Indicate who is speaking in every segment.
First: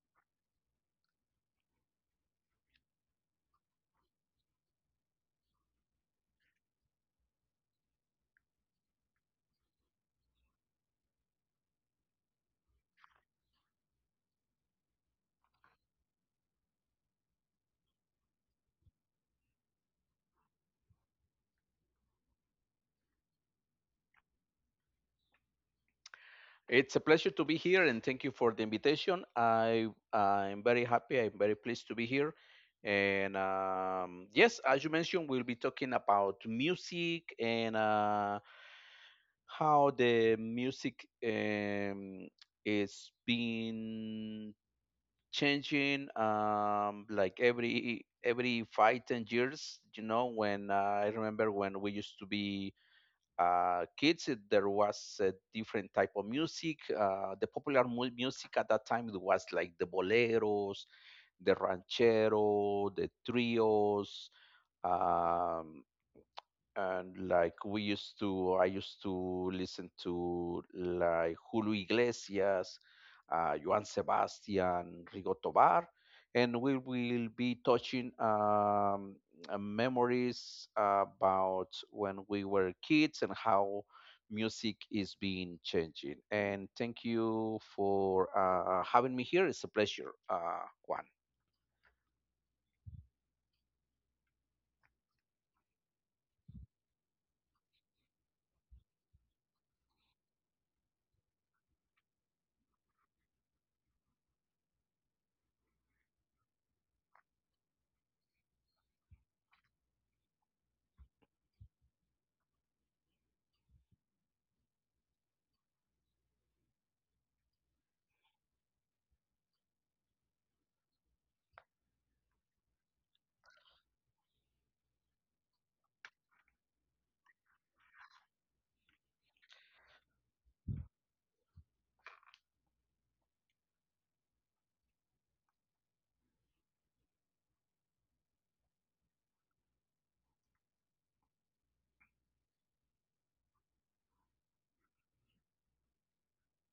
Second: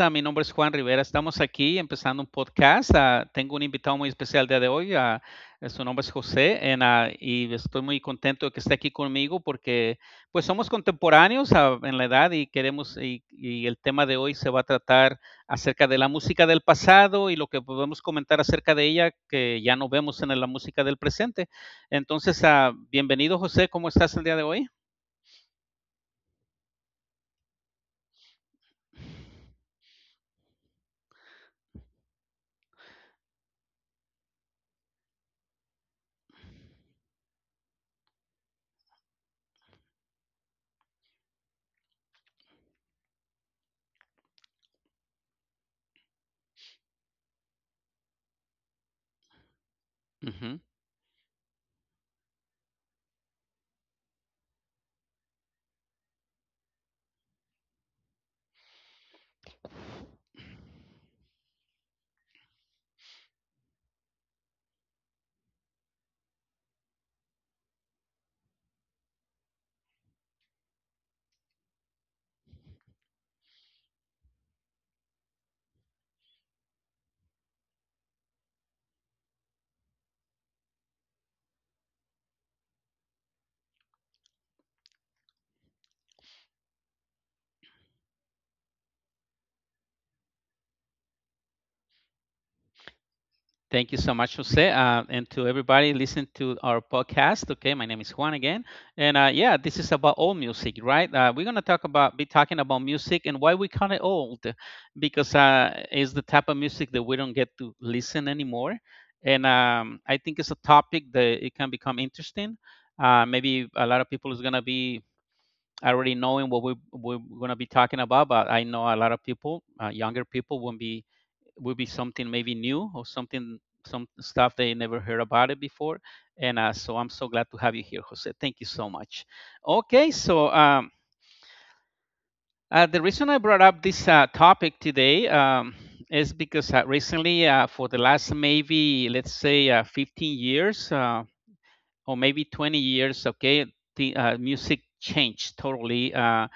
Speaker 1: mi nombre es Juan Rivera. Estamos aquí empezando un podcast. Tengo un invitado muy especial el día de hoy. Su nombre es José y estoy muy contento de que esté aquí conmigo porque pues somos contemporáneos en la edad y el tema de hoy se va a tratar acerca de la música del pasado y lo que podemos comentar acerca de ella que ya no vemos en la música del presente. Entonces, bienvenido José, ¿cómo estás el día de hoy?
Speaker 2: It's a pleasure to be here and thank you for the invitation. I'm very happy. I'm very pleased to be here. And yes, as you mentioned, we'll be talking about music and how the music is being changing like every 5-10 years. You know, when
Speaker 1: Ujú.
Speaker 2: I remember when we used to be kids, there was a different type of music. The popular music at that time was like the boleros, the ranchero, the trios, um, and like we used to I used to listen to like Julio Iglesias, Joan Sebastian, Rigo Tobar, and we will be touching memories about when we were kids and how music is being changing. And thank you for having me here. It's a pleasure, Juan.
Speaker 1: Thank you so much, Jose, and to everybody listening to our podcast. Okay, my name is Juan again, and yeah, this is about old music, right? We're gonna talk about be talking about music and why we call it old, because it's the type of music that we don't get to listen anymore, and I think it's a topic that it can become interesting. Maybe a lot of people is gonna be already knowing what we're gonna be talking about, but I know a lot of people, younger people, won't be will be something maybe new or something some stuff they never heard about it before, and so I'm so glad to have you here, Jose. Thank you so much. Okay, so the reason I brought up this topic today is because recently, for the last, maybe let's say, 15 years, or maybe 20 years. Okay, the music changed totally.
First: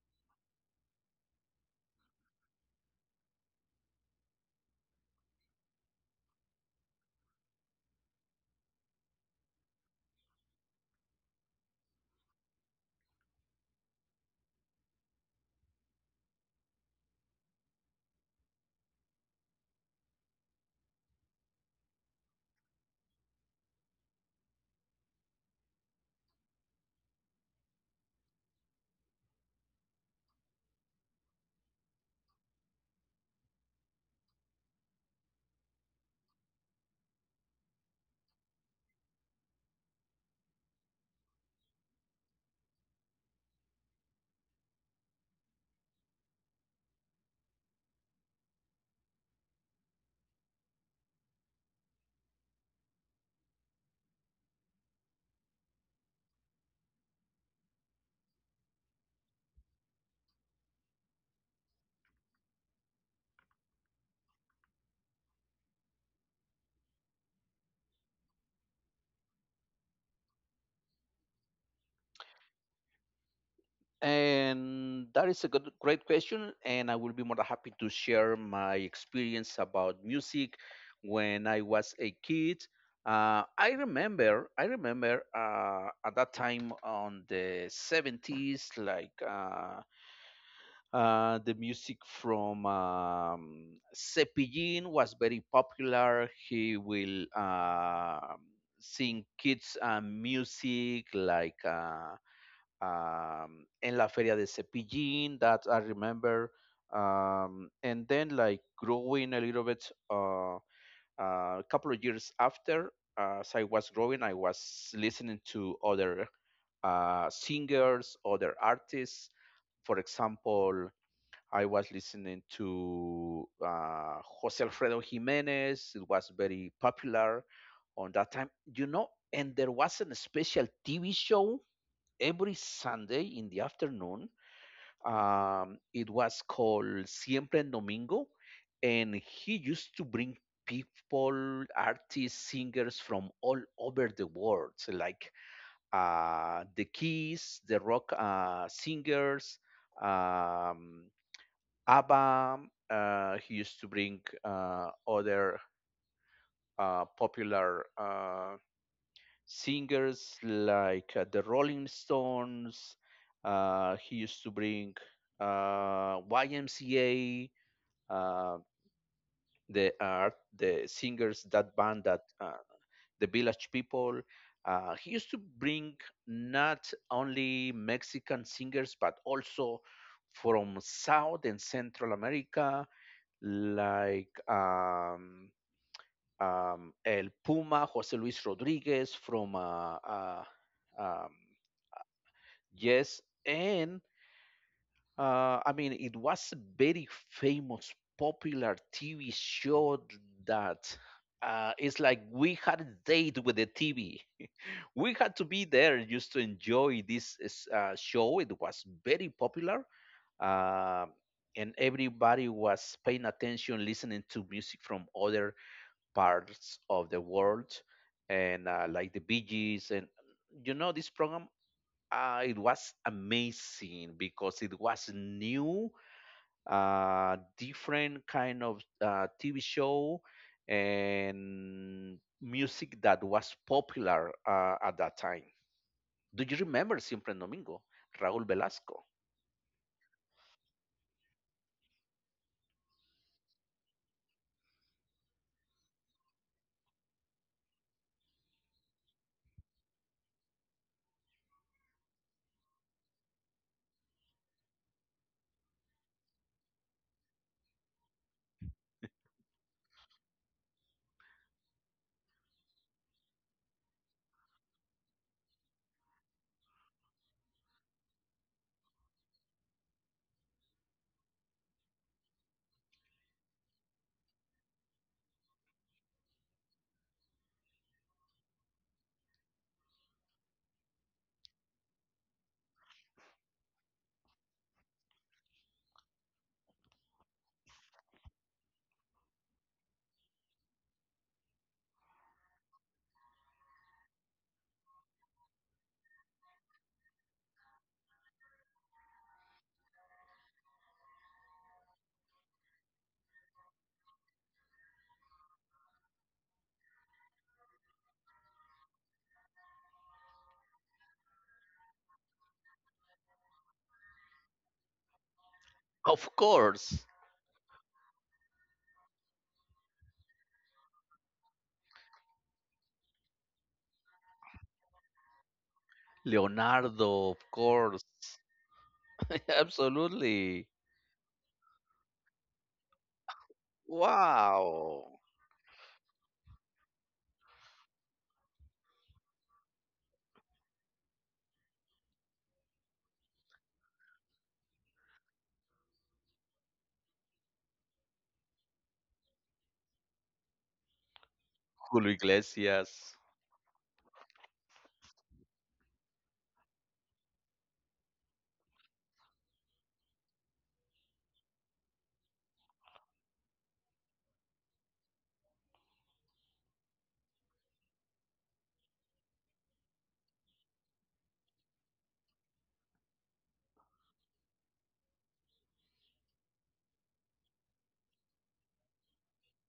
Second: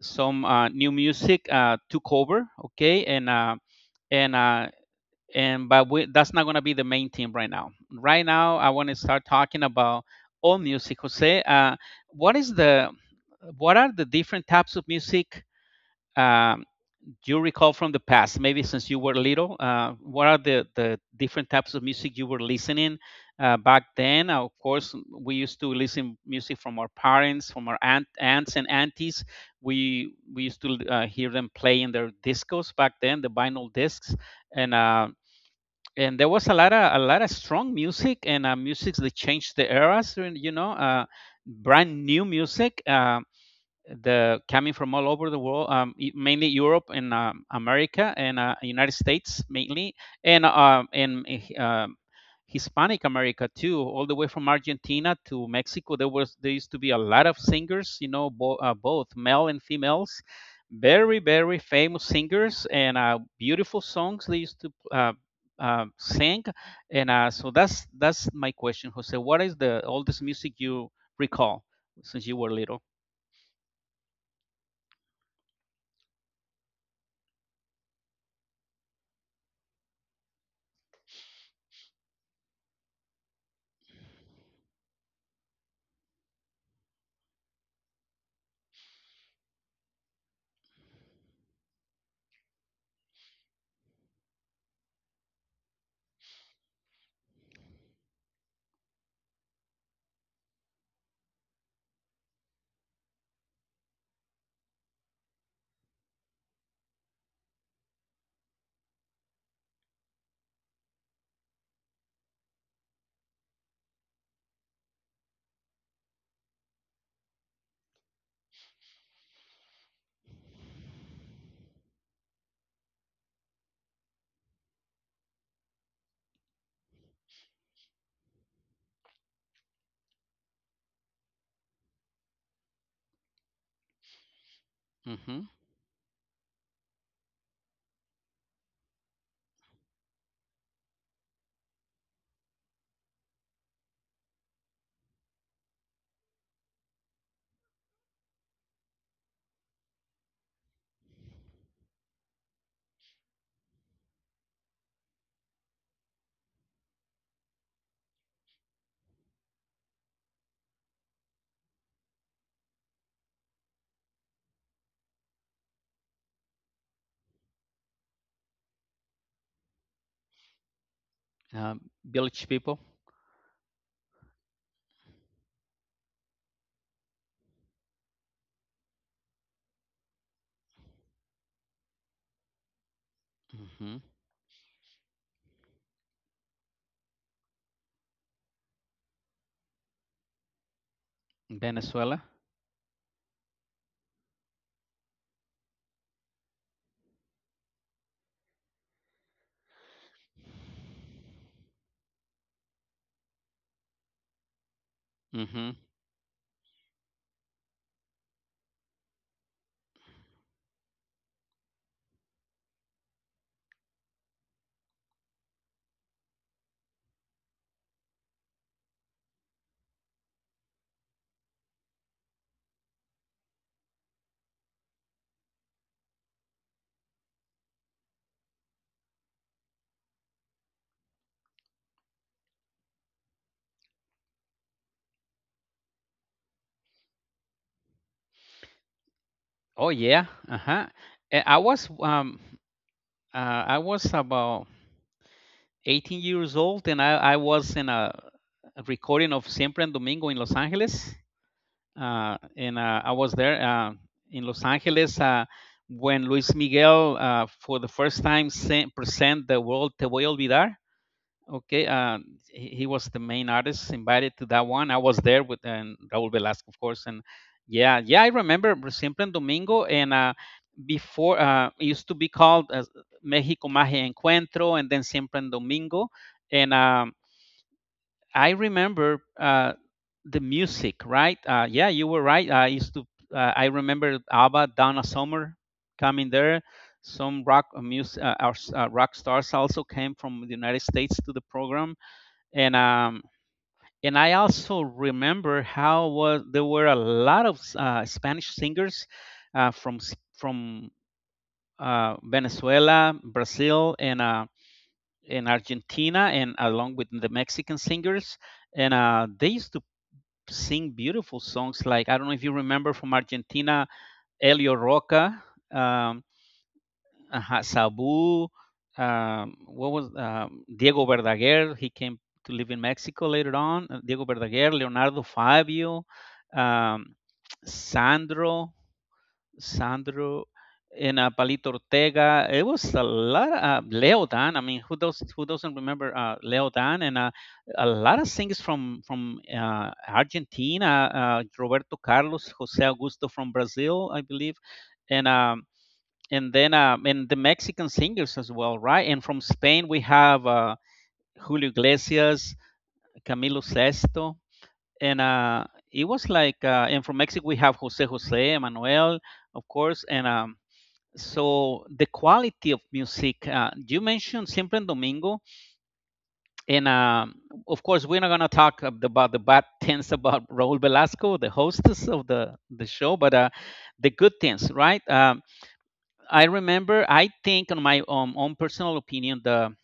Speaker 1: Some new music took over. Okay, and uh, that's not going to be the main theme right now. Right now, I want to start talking about all music. Jose, what is the what are the different types of music um, you recall from the past? Maybe since you were little, what are the different types of music you were listening back then? Of course, we used to listen music from our parents, from our aunts and aunties. We used to hear them play in their discos back then, the vinyl discs, and there was a lot of strong music and music that changed the eras, and, you know, brand new music, the coming from all over the world, mainly Europe and America and United States mainly, and Hispanic America too, all the way from Argentina to Mexico. There used to be a lot of singers, you know, both male and females, very very famous singers and beautiful songs they used to uh, sing. And so that's my question, Jose. What is the oldest music you recall since you were little?
Speaker 2: And that is a good, great question. And I will be more than happy to share my experience about music when I was a kid. I remember at that time on the 70s, like the music from Cepillín was very popular. He will sing kids' music like. En la feria de Cepillín, that I remember. And then like growing a little bit, uh, a couple of years after, as I was growing, I was listening to other singers, other artists. For example, I was listening to Jose Alfredo Jimenez. It was very popular on that time, you know. And there was a special TV show every Sunday in the afternoon.
Speaker 1: Hmm
Speaker 2: It was called Siempre en Domingo, and he used to bring people, artists, singers from all over the world, so like the Keys, the rock singers, um, ABBA. He used to bring other popular singers like the Rolling Stones. He used to bring YMCA, uh, the art, the singers
Speaker 1: Um,
Speaker 2: that band that
Speaker 1: village People.
Speaker 2: the Village People. He used to bring not only Mexican singers but also from South and Central America,
Speaker 1: Hmm
Speaker 2: like El Puma, Jose Luis Rodriguez from um,
Speaker 1: Venezuela.
Speaker 2: yes, and I mean, it was a very famous, popular TV show that it's like we had a date with the TV. We had to
Speaker 1: Hmm
Speaker 2: be there just to enjoy this show. It was very popular, uh, and everybody was paying attention, listening to music from other parts of the world, and like the Bee Gees, and you know, this program it was amazing because it was new, different kind of TV show and music that was popular at that time. Do you remember Siempre en Domingo? Raúl Velasco.
Speaker 1: Oh yeah. Uh-huh. Eh, I was um I was about 18 years old, and I was in a recording of Siempre en Domingo in Los Angeles. And I was there in Los Angeles when Luis Miguel for the first time present the world Te voy a olvidar. Okay, he was the main artist invited to that one. I was there with and Raúl Velasco, of course, and yeah, yeah, I remember Simple and Domingo, and before it used to be called as Mexico Magia Encuentro, and then Simple and Domingo, and I remember the music, right? Yeah, you were right. I remember ABBA, Donna Summer coming there. Some rock music, our rock stars also came from the United States to the program, and um and I also remember how was there were a lot of Spanish singers from Venezuela, Brazil, and Argentina, and along with the Mexican singers, and they used to sing beautiful songs. Like I don't know if you remember from Argentina, Elio Roca. Um,
Speaker 2: Of course.
Speaker 1: Ajá, Sabu, what was Diego Verdaguer? He came to live in Mexico later on. Diego Verdaguer, Leonardo Fabio, um,
Speaker 2: Leonardo, of course.
Speaker 1: Sandro, Sandro,
Speaker 2: Absolutely.
Speaker 1: and Palito Ortega. It was a lot. Of, Leo Dan. I mean,
Speaker 2: Wow.
Speaker 1: who doesn't remember Leo Dan? And a lot of singers from Argentina. Roberto Carlos, Jose Augusto from Brazil, I believe, and. Um, and then and the Mexican singers as well, right? And from Spain we have Julio
Speaker 2: Julio
Speaker 1: Iglesias,
Speaker 2: Iglesias.
Speaker 1: Camilo Sesto, and it was like and from Mexico we have Jose Jose, Emmanuel, of course, and so the quality of music. You mentioned Siempre en Domingo, and of course we're not gonna about the bad things about Raúl Velasco, the hostess of the show, but the good things, right? I remember. I think, on my own personal opinion, the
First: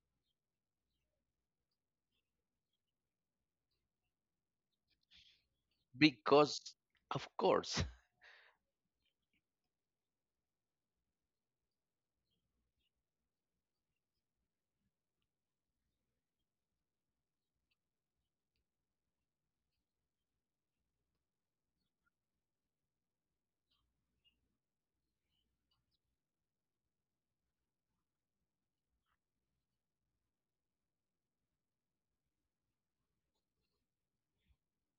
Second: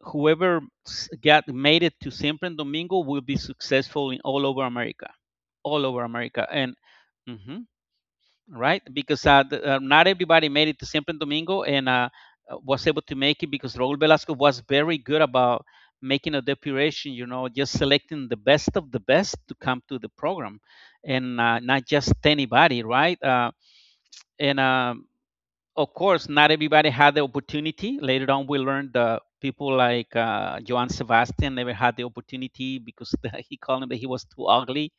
Speaker 1: whoever s- got made it to Siempre and Domingo will be successful in all over America,
Speaker 2: Because,
Speaker 1: and
Speaker 2: of
Speaker 1: hmm
Speaker 2: course.
Speaker 1: right, because not everybody made it to Siempre and Domingo, and was able to make it because Raúl Velasco was very good about making a depuration. You know, just selecting the best of the best to come to the program, and not just anybody, right? And Of course, not everybody had the opportunity. Later on, we learned that people like Joan Sebastian never had the opportunity because he called him that he was too ugly.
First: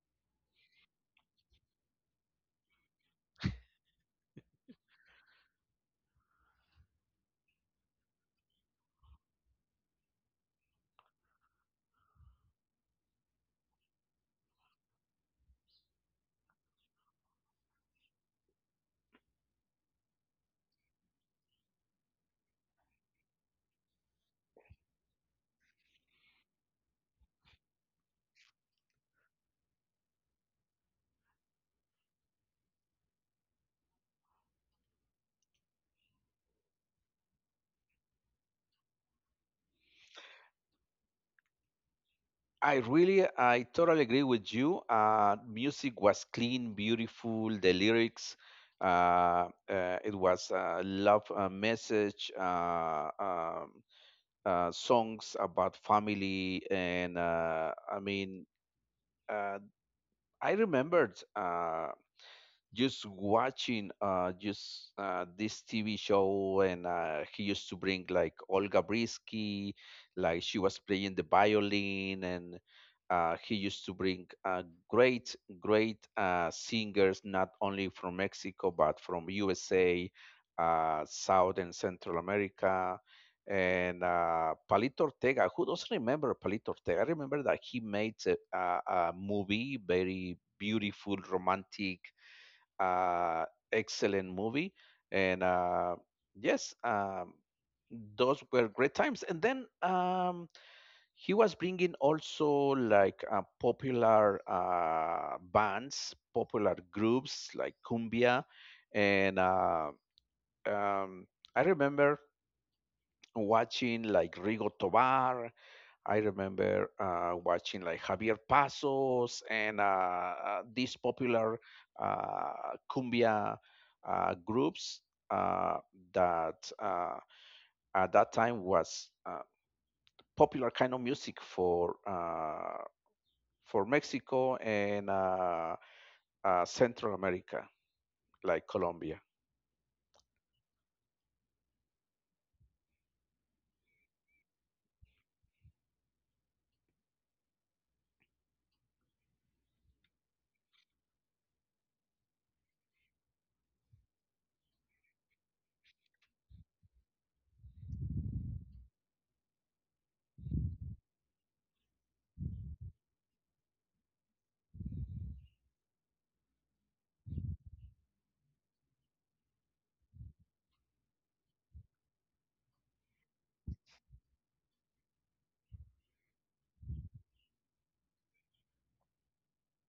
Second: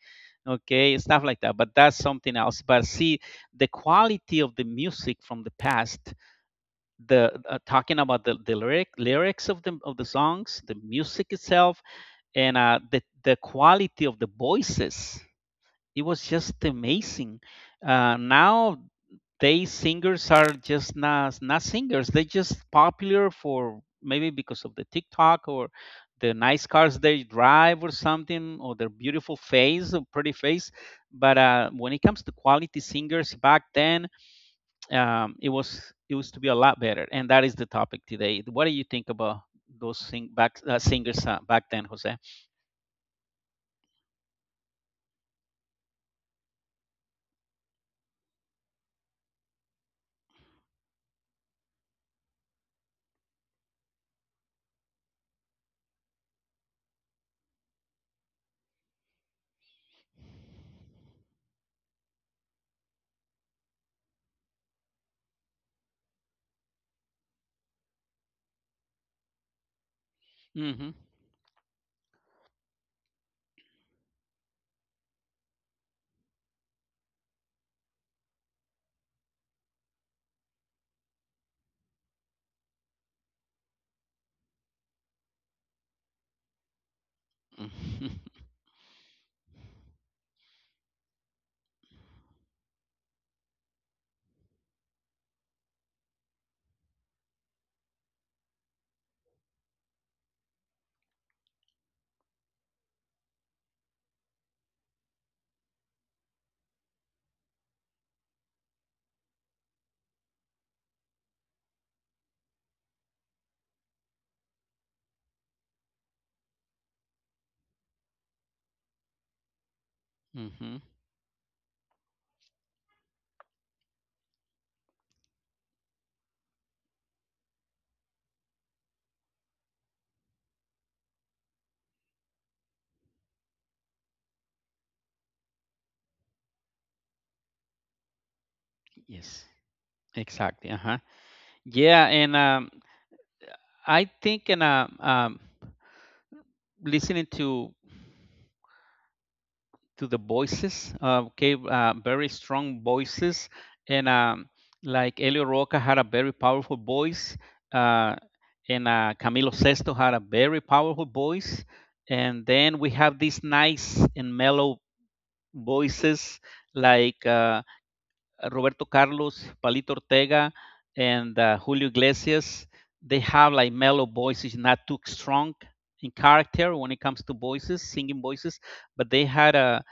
Speaker 1: Okay, stuff like that. But that's something else. But see, the quality of the music from the past, the talking about the lyrics of the songs, the music itself, and the quality of the voices, it was just amazing. Now they singers are just not singers. They just popular for maybe because of the TikTok or the nice cars they drive or something, or their beautiful face or pretty face. But when it comes to quality singers back then, it used to be a lot better. And that is the topic today. What do you think about those sing back singers back then, Jose?
Speaker 2: I totally agree with you. Music was clean, beautiful. The lyrics, it was a love message, songs about family, and I mean, uh, I remembered. Just watching just this TV show, and he used to bring like Olga Brisky, like she was
Speaker 1: Mm-hmm.
Speaker 2: playing the violin, and he used to bring great great singers, not only from Mexico but from USA, South and Central America, and Palito Ortega. Who doesn't remember Palito Ortega? I remember that he
Speaker 1: Mm-hmm.
Speaker 2: made a movie, very beautiful, romantic, uh, excellent movie, and yes, those were great times. And then he was bringing also like popular bands, popular groups like cumbia, and um, I remember watching like Rigo Tobar. I remember watching like Javier Pasos and
Speaker 1: Mm-hmm.
Speaker 2: these popular cumbia groups uh, that at that time was popular kind of music for for Mexico and Central America, like Colombia.
Speaker 1: Yes. Exactly. Uh huh. Yeah, and I think, and listening to the voices, okay, very strong voices, and like Elio Roca had a very powerful voice, uh, and Camilo Sesto had a very powerful voice, and then we have these nice and mellow voices like Roberto Carlos, Palito Ortega, and Julio Iglesias. They have like mellow voices, not too strong in character when it comes to voices, singing voices. But they had a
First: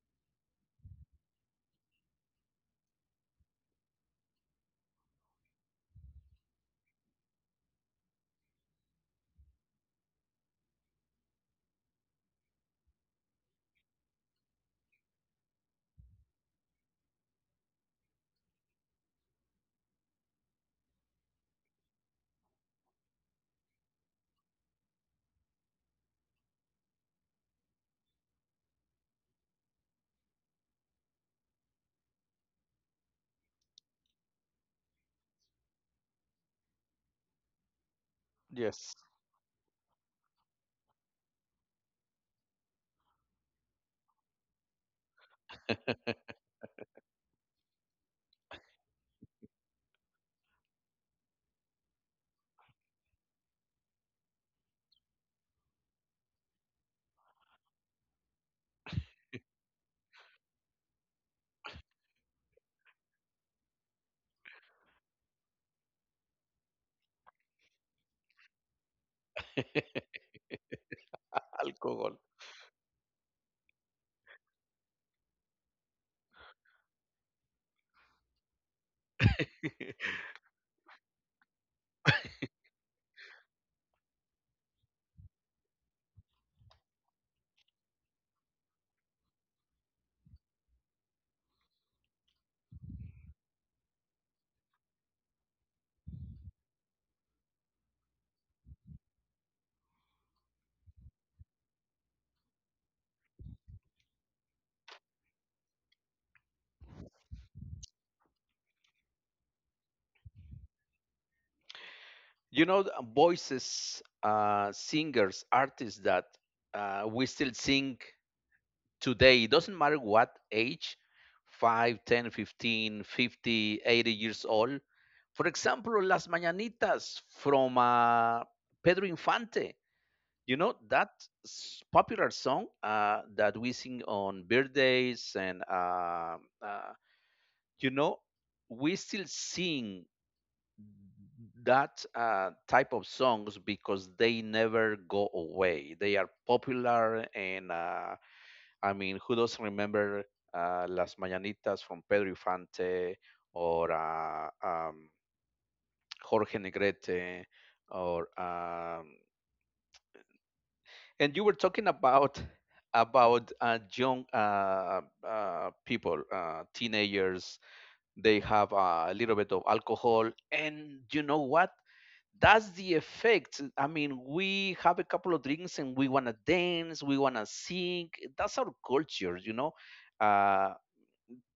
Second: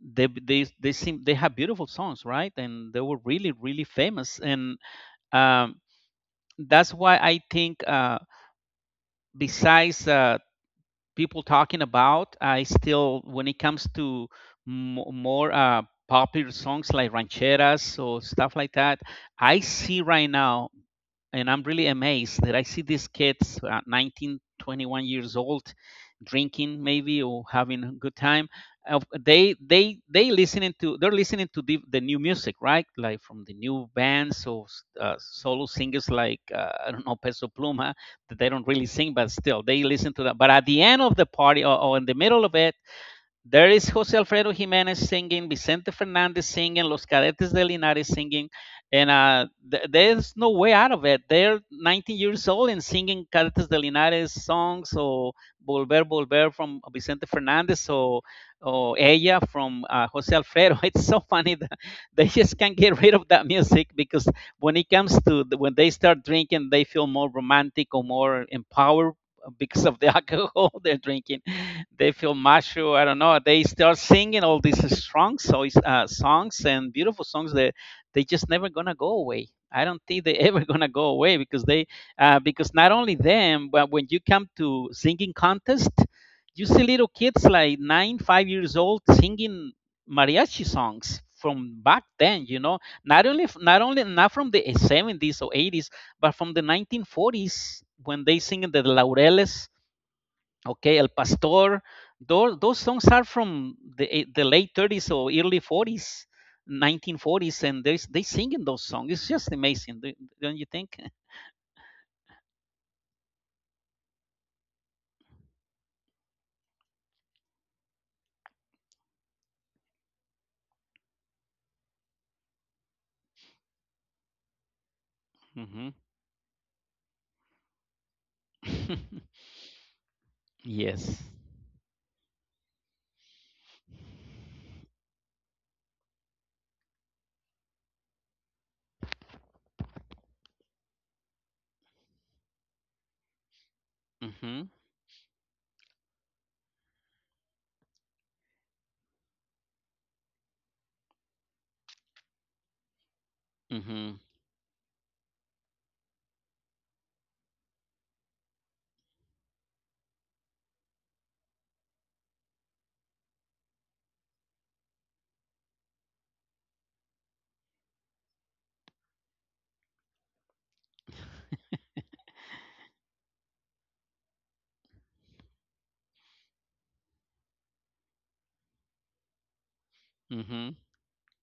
Speaker 1: they seem they have beautiful songs, right? And they were really really famous. And um, that's why I think besides people talking about. I still, when it comes to mo more popular songs like rancheras or stuff like that, I see right now, and I'm really amazed that I see these kids, 19, 21 years old, drinking maybe or having a good time. They listening to they're listening to the new music, right? Like from the new bands or solo singers like I don't know, Peso Pluma, that they don't really
Speaker 2: Yes,
Speaker 1: sing, but still they listen to that. But at the end of the party, or in the middle of it, there is Jose Alfredo Jimenez singing, Vicente Fernandez singing, Los Cadetes de Linares singing, and there's no way out of it. They're 19 years old and singing Cadetes de Linares songs, or Volver, Volver from Vicente Fernandez, or, Ella from Jose Alfredo. It's so funny that they just can't get rid of that music because when it comes to when they start drinking, they feel more romantic or more empowered because of the alcohol they're drinking.
Speaker 2: alcohol.
Speaker 1: They feel macho. I don't know. They start singing all these strong songs and beautiful songs that they just never gonna go away. I don't think they ever gonna go away because they because not only them, but when you come to singing contest, you see little kids like 9, 5 years old singing mariachi songs from back then. You know, not only not only not from the 70s or 80s, but from the 1940s when they sing in the laureles. Okay, El Pastor. Those songs are from the late 30s or early 40s, 1940s, and they sing in those songs. It's just amazing. Don't you think?
Speaker 2: You know, the voices, singers, artists that we still sing today. It doesn't matter what age: 5, 10, 15, 50, 80 years old. For
Speaker 1: Hmm
Speaker 2: example, las mañanitas from Pedro Infante. You know that
Speaker 1: Yes.
Speaker 2: popular song that we sing on birthdays, and uh, you know, we still sing that type of songs because they
Speaker 1: hmm
Speaker 2: never go away. They are popular, and I mean, who doesn't remember Las Mañanitas from Pedro Infante, or
Speaker 1: hmm
Speaker 2: Jorge Negrete, or and you were talking about young people, teenagers. They have a little bit of alcohol, and you know what? That's the effect. I mean, we have a couple of drinks and we wanna dance, we wanna sing. That's our culture, you know. Uh,
Speaker 1: hmm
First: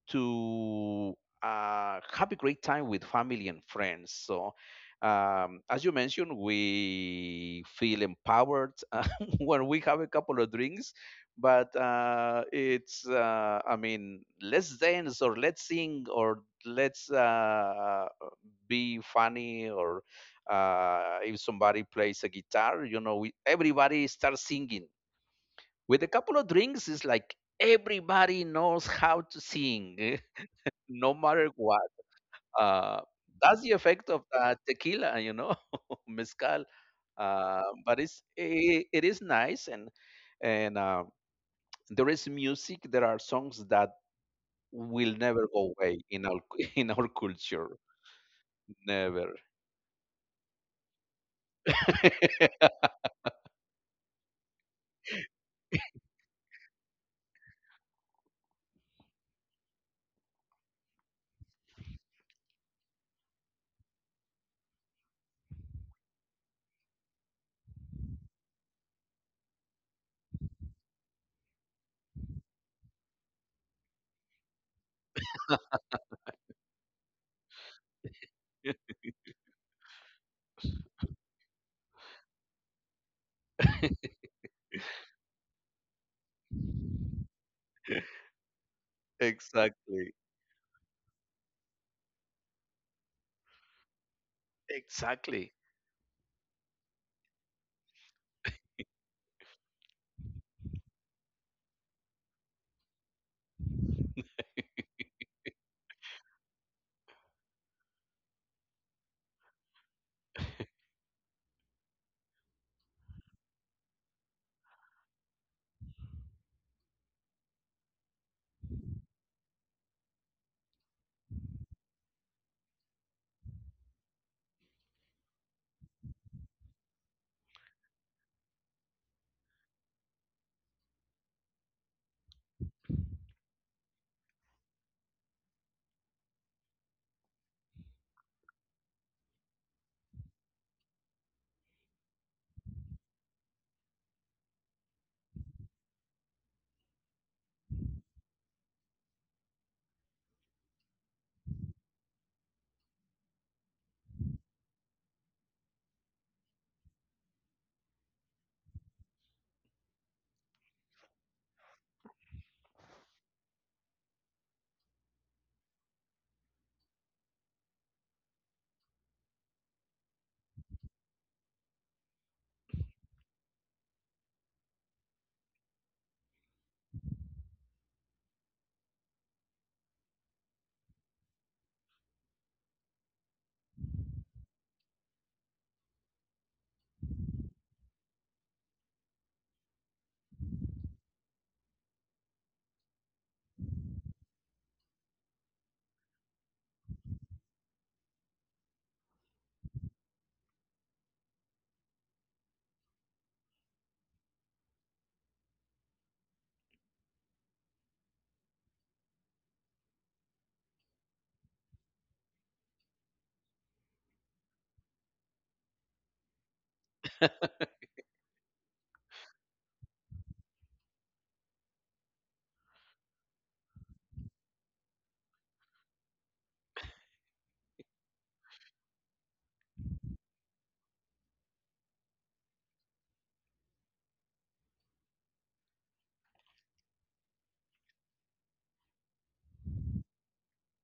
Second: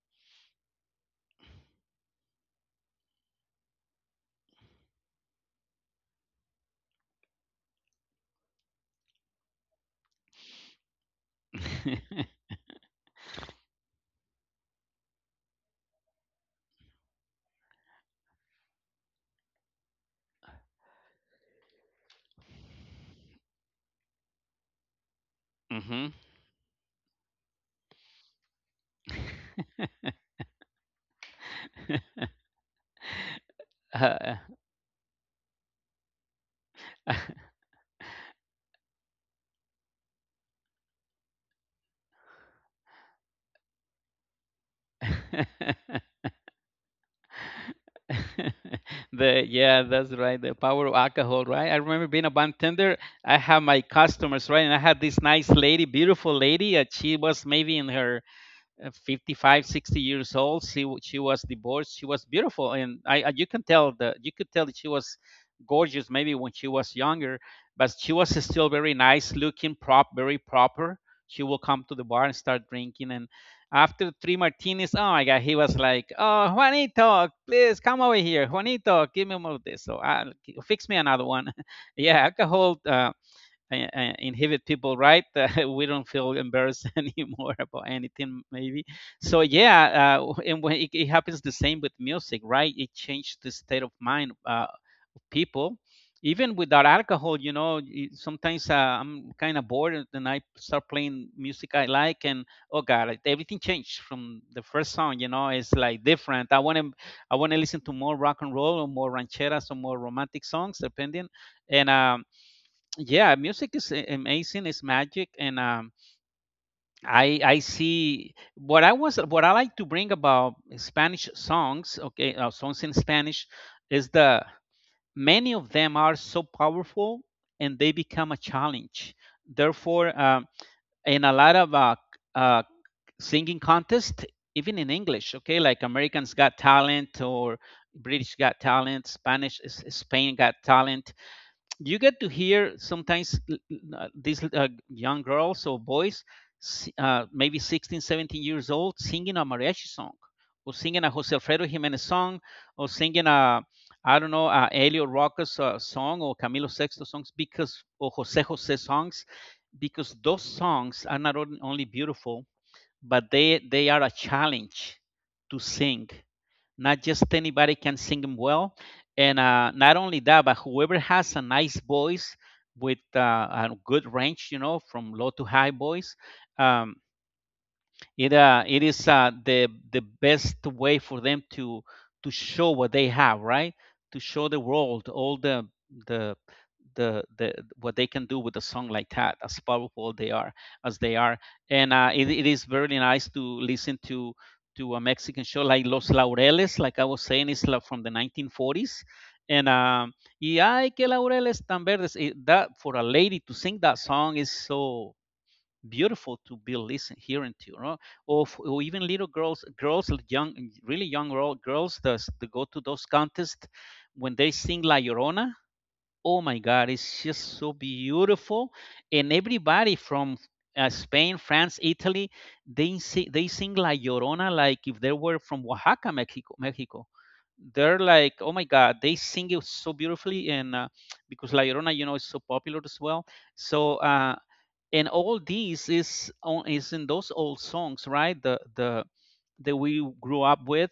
Speaker 2: to have a great time with family and friends. So, as you mentioned, we feel empowered when we have a couple of drinks. But it's, I mean, let's dance or let's sing or let's be funny, or if somebody plays a guitar, you know, everybody starts singing. With a
Speaker 1: hmm
Speaker 2: couple of drinks, it's like everybody knows how to sing. No matter what. Uh, that's the effect of
Speaker 1: Uh,
Speaker 2: tequila, you know, mezcal. But it is nice, and and uh, there is music. There are songs that will never go away in our in our culture. Never.
Speaker 1: The yeah, that's right. The power of alcohol, right? I remember being a bartender. I had my customers, right, and I had this nice lady, beautiful lady. She was maybe in her 55 60 years old. She was divorced, she was beautiful, and you can tell the you could tell that she was gorgeous maybe when she was younger, but she was still very nice looking, prop very proper. She will come to the bar and start drinking, and after three martinis, oh my God, he was like, oh, Juanito, please come over here, Juanito, give me more of this, so I fix me another one. Yeah, alcohol inhibit people, right? We don't feel embarrassed anymore about anything, maybe. So yeah,
Speaker 2: Exactly.
Speaker 1: and when it happens the same with music, right? It changed the state of mind of
Speaker 2: Exactly.
Speaker 1: people even without alcohol, you know. Sometimes I'm kind of bored, and then I start playing music I like, and oh God, like, everything changed from the first song, you know. It's like different. I want to listen to more rock and roll or more rancheras or more romantic songs, depending. And Yeah, music is amazing, it's magic. And I see what I was, what I like to bring about Spanish songs. Okay, songs in Spanish is the many of them are so powerful, and they become a challenge. Therefore, in a lot of uh singing contest, even in English, okay, like Americans Got Talent or British Got Talent, spanish Spain Got Talent, you get to hear sometimes these young girls or boys, maybe 16 17 years old, singing a mariachi song, or singing a Jose Alfredo Jimenez song, or singing a, I don't know, a Elio Rocas song, or Camilo Sexto songs, because, or Jose Jose songs, because those songs are not only beautiful, but they are a challenge to sing. Not just anybody can sing them well. And not only that, but whoever has a nice voice with a good range, you know, from low to high voice, um, it it is the best way for them to show what they have, right? To show the world all the the what they can do with a song like that, as powerful they are as they are. And it is very nice to listen to a Mexican show like Los Laureles, like I was saying, is like from the 1940s. And Y ay que laureles tan verdes. That, for a lady to sing that song, is so beautiful to be listening hearing to you, or even little girls, young, really young girls, that go to those contests. When they sing La Llorona, oh my God, it's just so beautiful. And everybody from Spain, France, Italy, they sing La Llorona like if they were from Oaxaca, mexico, they're like, oh my God, they sing it so beautifully. And because La Llorona, you know, is so popular as well. So and all these is in those old songs, right, the that we grew up with.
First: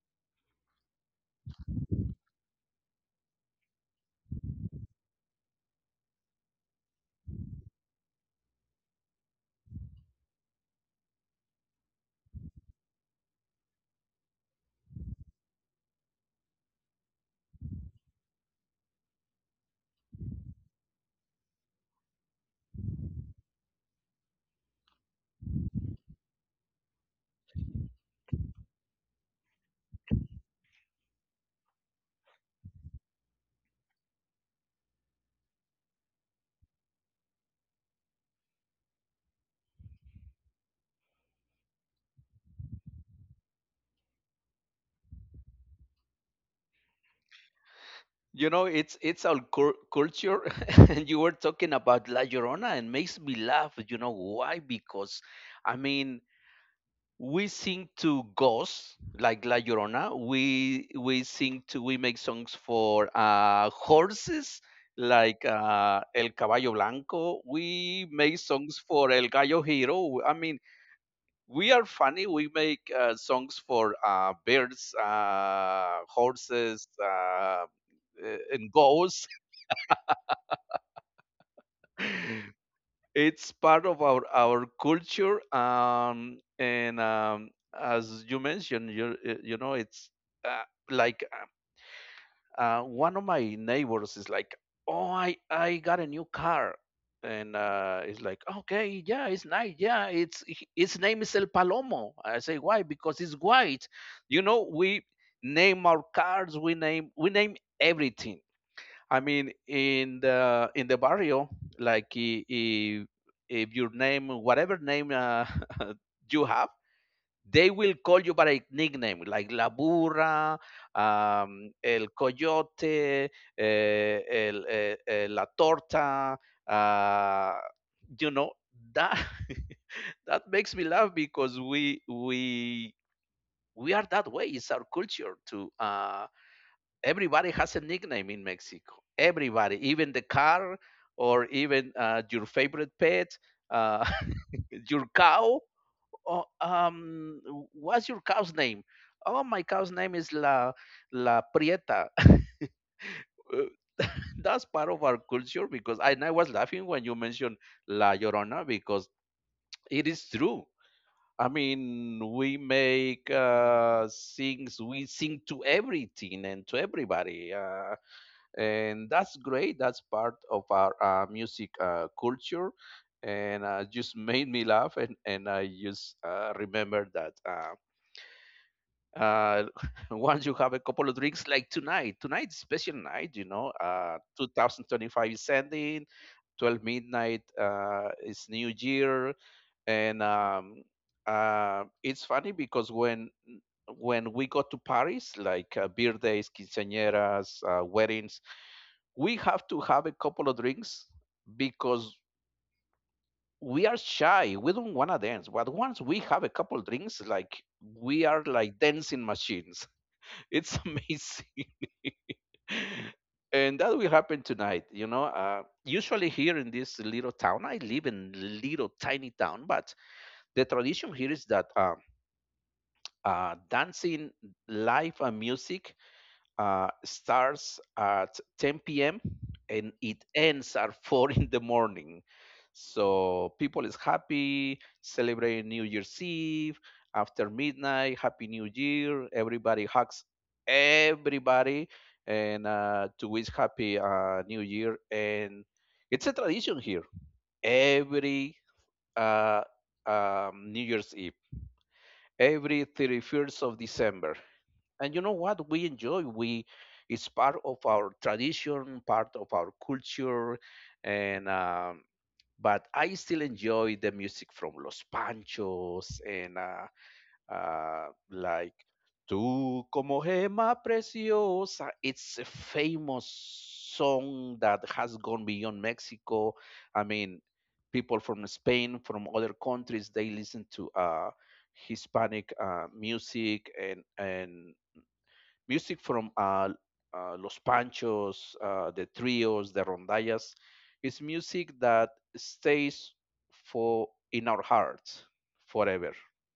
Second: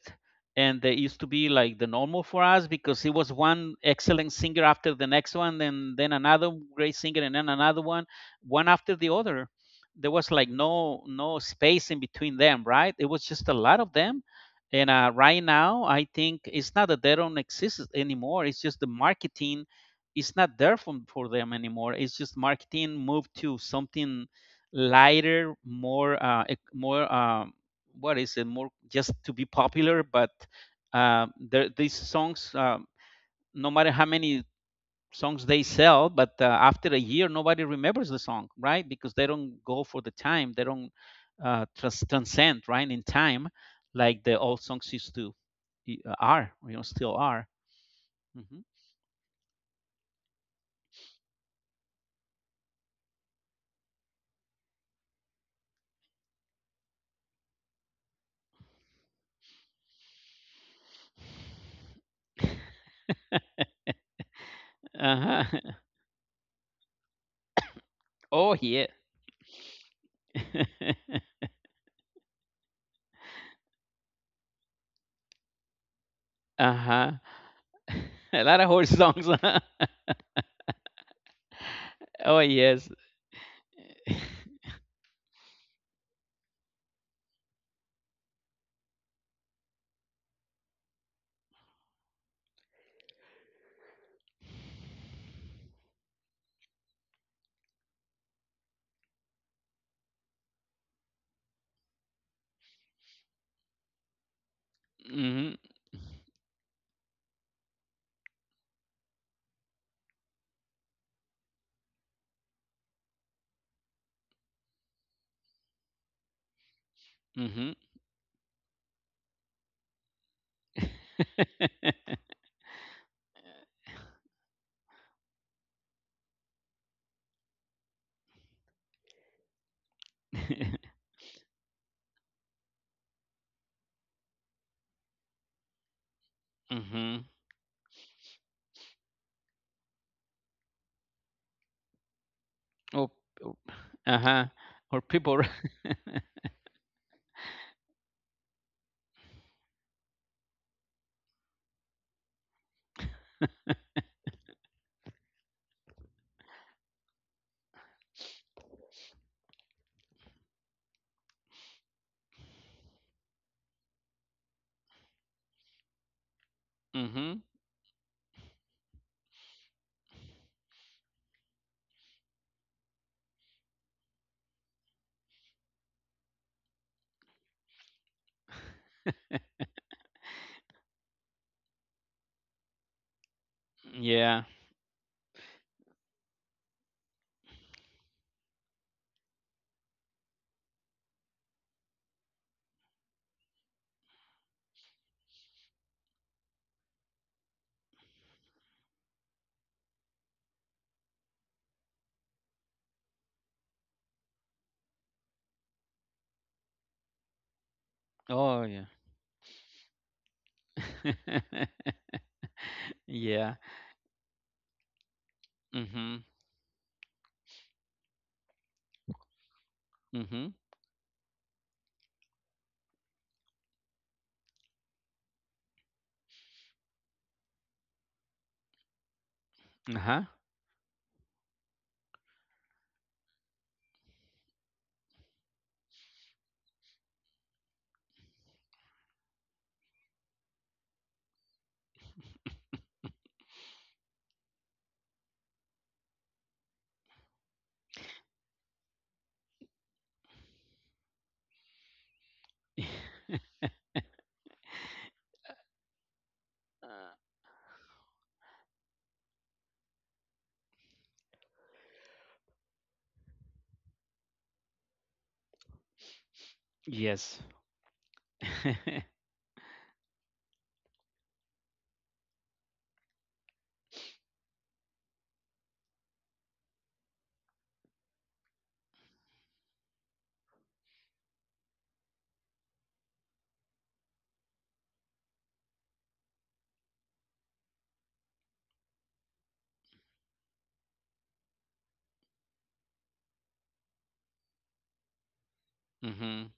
Speaker 1: And they used to be like the normal for us, because it was one excellent singer after the next one, and then another great singer, and then another one, one after the other. There was like no space in between them, right? It was just a lot of them. And right now I think it's not that they don't exist anymore, it's just the marketing. It's not there for them anymore. It's just marketing moved to something lighter, more, more, what is it? More just to be popular. But there, these songs, no matter how many songs they sell, but after a year, nobody remembers the song, right? Because they don't go for the time. They don't transcend, right, in time, like the old songs used to are, you know, still are.
Speaker 2: You
Speaker 1: Hmm.
Speaker 2: know, it's our culture. And you were talking about La Llorona, and makes me laugh. You know why? Because, I mean, we sing to ghosts like La Llorona. We sing to we make songs for horses
Speaker 1: Uh-huh.
Speaker 2: like El Caballo Blanco. We make
Speaker 1: Oh.
Speaker 2: songs for El Gallo Hero. I mean, we are funny. We make songs for birds, horses,
Speaker 1: Uh-huh. A lot of
Speaker 2: and
Speaker 1: horse
Speaker 2: ghosts.
Speaker 1: songs, huh? Oh yes.
Speaker 2: It's part of our culture, and as you mentioned, you know it's uh, like one of my neighbors is like, oh, I got a new car. And it's like, okay, yeah, it's nice. Yeah, it's its name is El Palomo. I say why? Because it's white. You know, we
Speaker 1: Mhm.
Speaker 2: name our cars, we name everything. I mean, in the barrio, like if your name, whatever name, you have, they
Speaker 1: Mhm.
Speaker 2: will call you by a nickname like La Burra, El Coyote, La Torta. Uh, you know that that makes me laugh because we are that way. It's our culture to
Speaker 1: Mhm.
Speaker 2: everybody has a nickname in Mexico. Everybody, even the car, or even your favorite
Speaker 1: Oh,
Speaker 2: pet,
Speaker 1: oh.
Speaker 2: uh,
Speaker 1: Uh-huh. Or
Speaker 2: your
Speaker 1: people.
Speaker 2: cow. Oh, what's your cow's name? Oh, my cow's name is La Prieta. That's part of our culture because I was laughing when you mentioned La Llorona because it is true. I mean, we make things, we sing to everything and to
Speaker 1: Mhm.
Speaker 2: everybody. And that's great. That's part of our music culture, and just made me laugh. And I just remember that. Uh, Once you have a couple of drinks, like tonight is special night, you know.
Speaker 1: Yeah.
Speaker 2: 2025 is ending, 12 midnight is New Year, and it's funny because when we go to Paris, like birthdays, quinceañeras, weddings, we have to have a couple of drinks because we are shy. We don't want to dance. But once we have a couple drinks, like we are
Speaker 1: Oh
Speaker 2: like
Speaker 1: yeah.
Speaker 2: dancing machines. It's amazing.
Speaker 1: Yeah.
Speaker 2: And that will happen tonight. You know,
Speaker 1: Mhm.
Speaker 2: usually here in this little town, I live in little tiny town, but
Speaker 1: Mhm.
Speaker 2: the tradition here is that dancing, live music starts at 10 p.m. and
Speaker 1: Uh-huh.
Speaker 2: it ends at 4 in the morning. So people is happy, celebrating New Year's Eve. After midnight, Happy New Year. Everybody hugs everybody, and to wish Happy New Year. And it's a tradition here. Every uh, New Year's Eve, every 31st of December, and you know what we enjoy. We
Speaker 1: Uh,
Speaker 2: It's part of our tradition, part of our culture, and but I still enjoy the music from Los Panchos and
Speaker 1: yes.
Speaker 2: like Tú como gema preciosa. It's a famous song that has gone beyond Mexico. I mean, people from Spain, from other countries, they listen to Hispanic music, and music from Los Panchos, the trios, the rondallas. It's music that stays for in our hearts forever.
Speaker 1: Mhm.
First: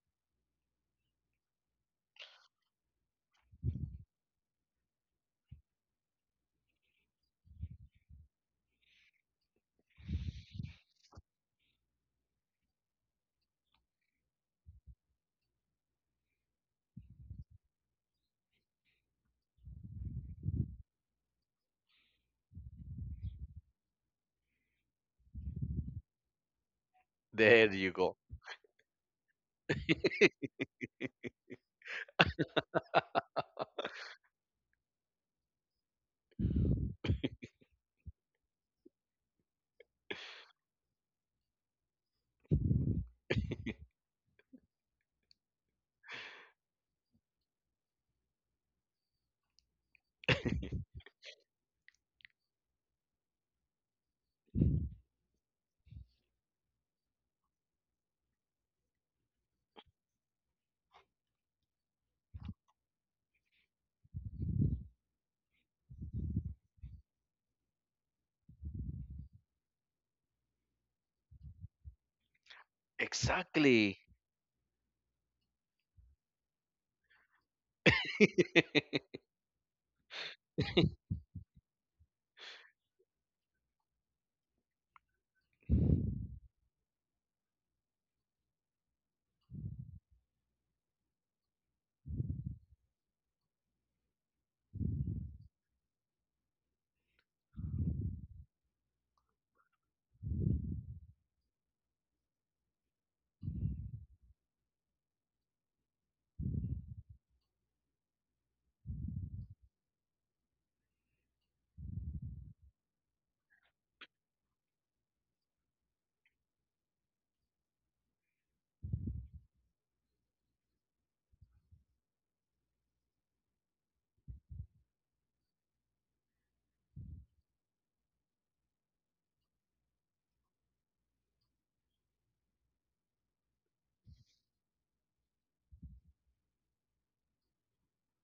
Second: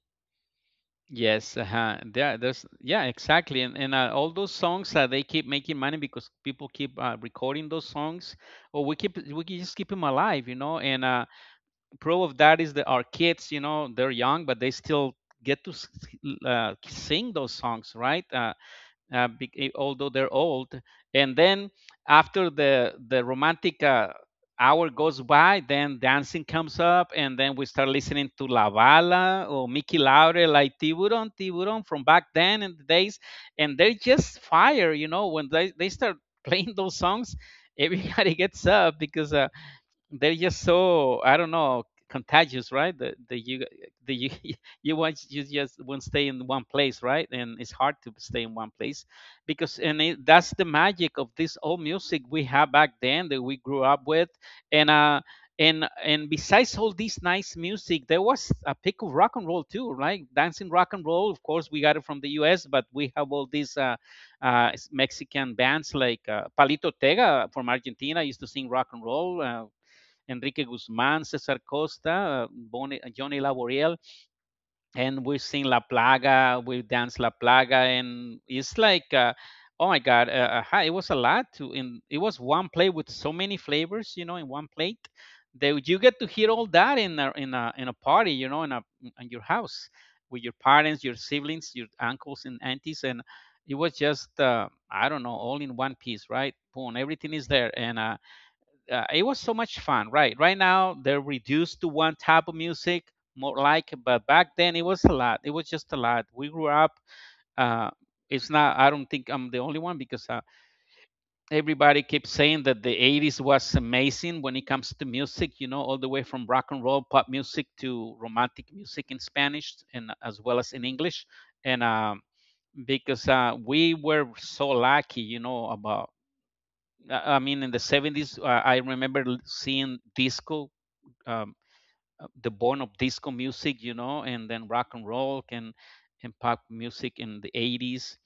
Speaker 1: Yes, uh-huh. There, there's yeah, exactly, and all those songs they keep making money because people keep recording those songs, or we can just keep them alive, you know. And proof of that is that our kids, you know, they're young, but they still get to sing those songs, right? Although they're old. And then after the romantic hour goes by, then dancing comes up, and then we
Speaker 2: There
Speaker 1: start
Speaker 2: you go.
Speaker 1: listening to La Bala or Mickey Laure, like Tiburon, Tiburon from back then in the days, and they're just fire, you know, when they start playing those songs. Everybody gets up because they're just so, I don't know, contagious, right? That the you you just won't stay in one place, right? And it's hard to stay in one place because, and it, that's the magic of this old music we have back then that we grew up with. and uh. And besides all this nice music, there was a peak of rock and roll too, right? Dancing rock and roll. Of course, we got it from the U.S., but we have all these Mexican bands like Palito Ortega from Argentina used to sing rock and roll. Enrique Guzmán, Cesar Costa, Bonnie, Johnny
Speaker 2: Exactly.
Speaker 1: Laboriel, and we sing La Plaga, we dance La Plaga, and it's like, oh my God, it was a lot to, in it was one plate with so many flavors, you know, in one plate, that you get to hear all that in in a party, you know, in a, in your house, with your parents, your siblings, your uncles and aunties, and it was just, I don't know, all in one piece, right? Boom, everything is there. And It was so much fun, right? Right now they're reduced to one type of music, more like, but back then it was a lot. It was just a lot. We grew up. Uh, it's not. I don't think I'm the only one, because everybody keeps saying that the 80s was amazing when it comes to music. You know, all the way from rock and roll, pop music, to romantic music in Spanish, and as well as in English. And Because we were so lucky, you know, about I mean, in the 70s, I remember seeing disco, um, the born of disco music, you know, and then rock and roll and pop music in the 80s,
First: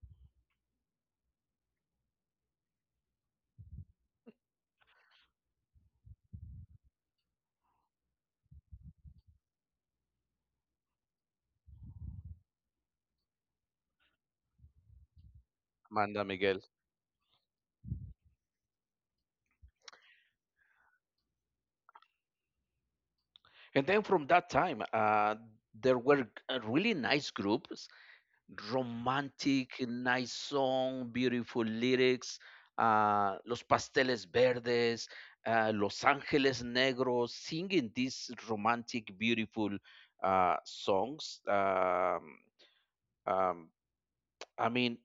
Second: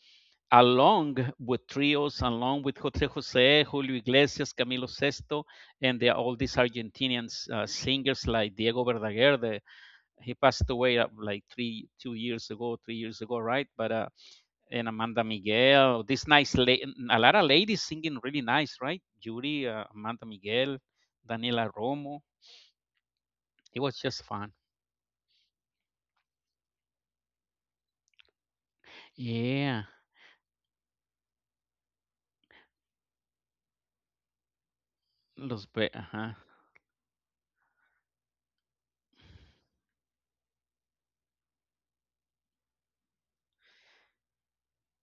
Speaker 1: along with trios, along with Jose Jose, Julio Iglesias, Camilo Sesto, and there are all these Argentinian singers like Diego Verdaguer. He passed away like 2 years ago, 3 years ago, right? But and Amanda Miguel,
Speaker 2: Amanda
Speaker 1: this nice,
Speaker 2: Miguel.
Speaker 1: a lot of ladies singing really nice, right? Judy, Amanda Miguel, Daniela Romo. It
Speaker 2: And
Speaker 1: was
Speaker 2: then
Speaker 1: just
Speaker 2: from that
Speaker 1: fun.
Speaker 2: time, there were really nice groups, romantic,
Speaker 1: Yeah,
Speaker 2: nice song, beautiful lyrics: Los Pasteles Verdes, Los
Speaker 1: ajá.
Speaker 2: Angeles Negros, singing these romantic, beautiful songs. Um, I mean,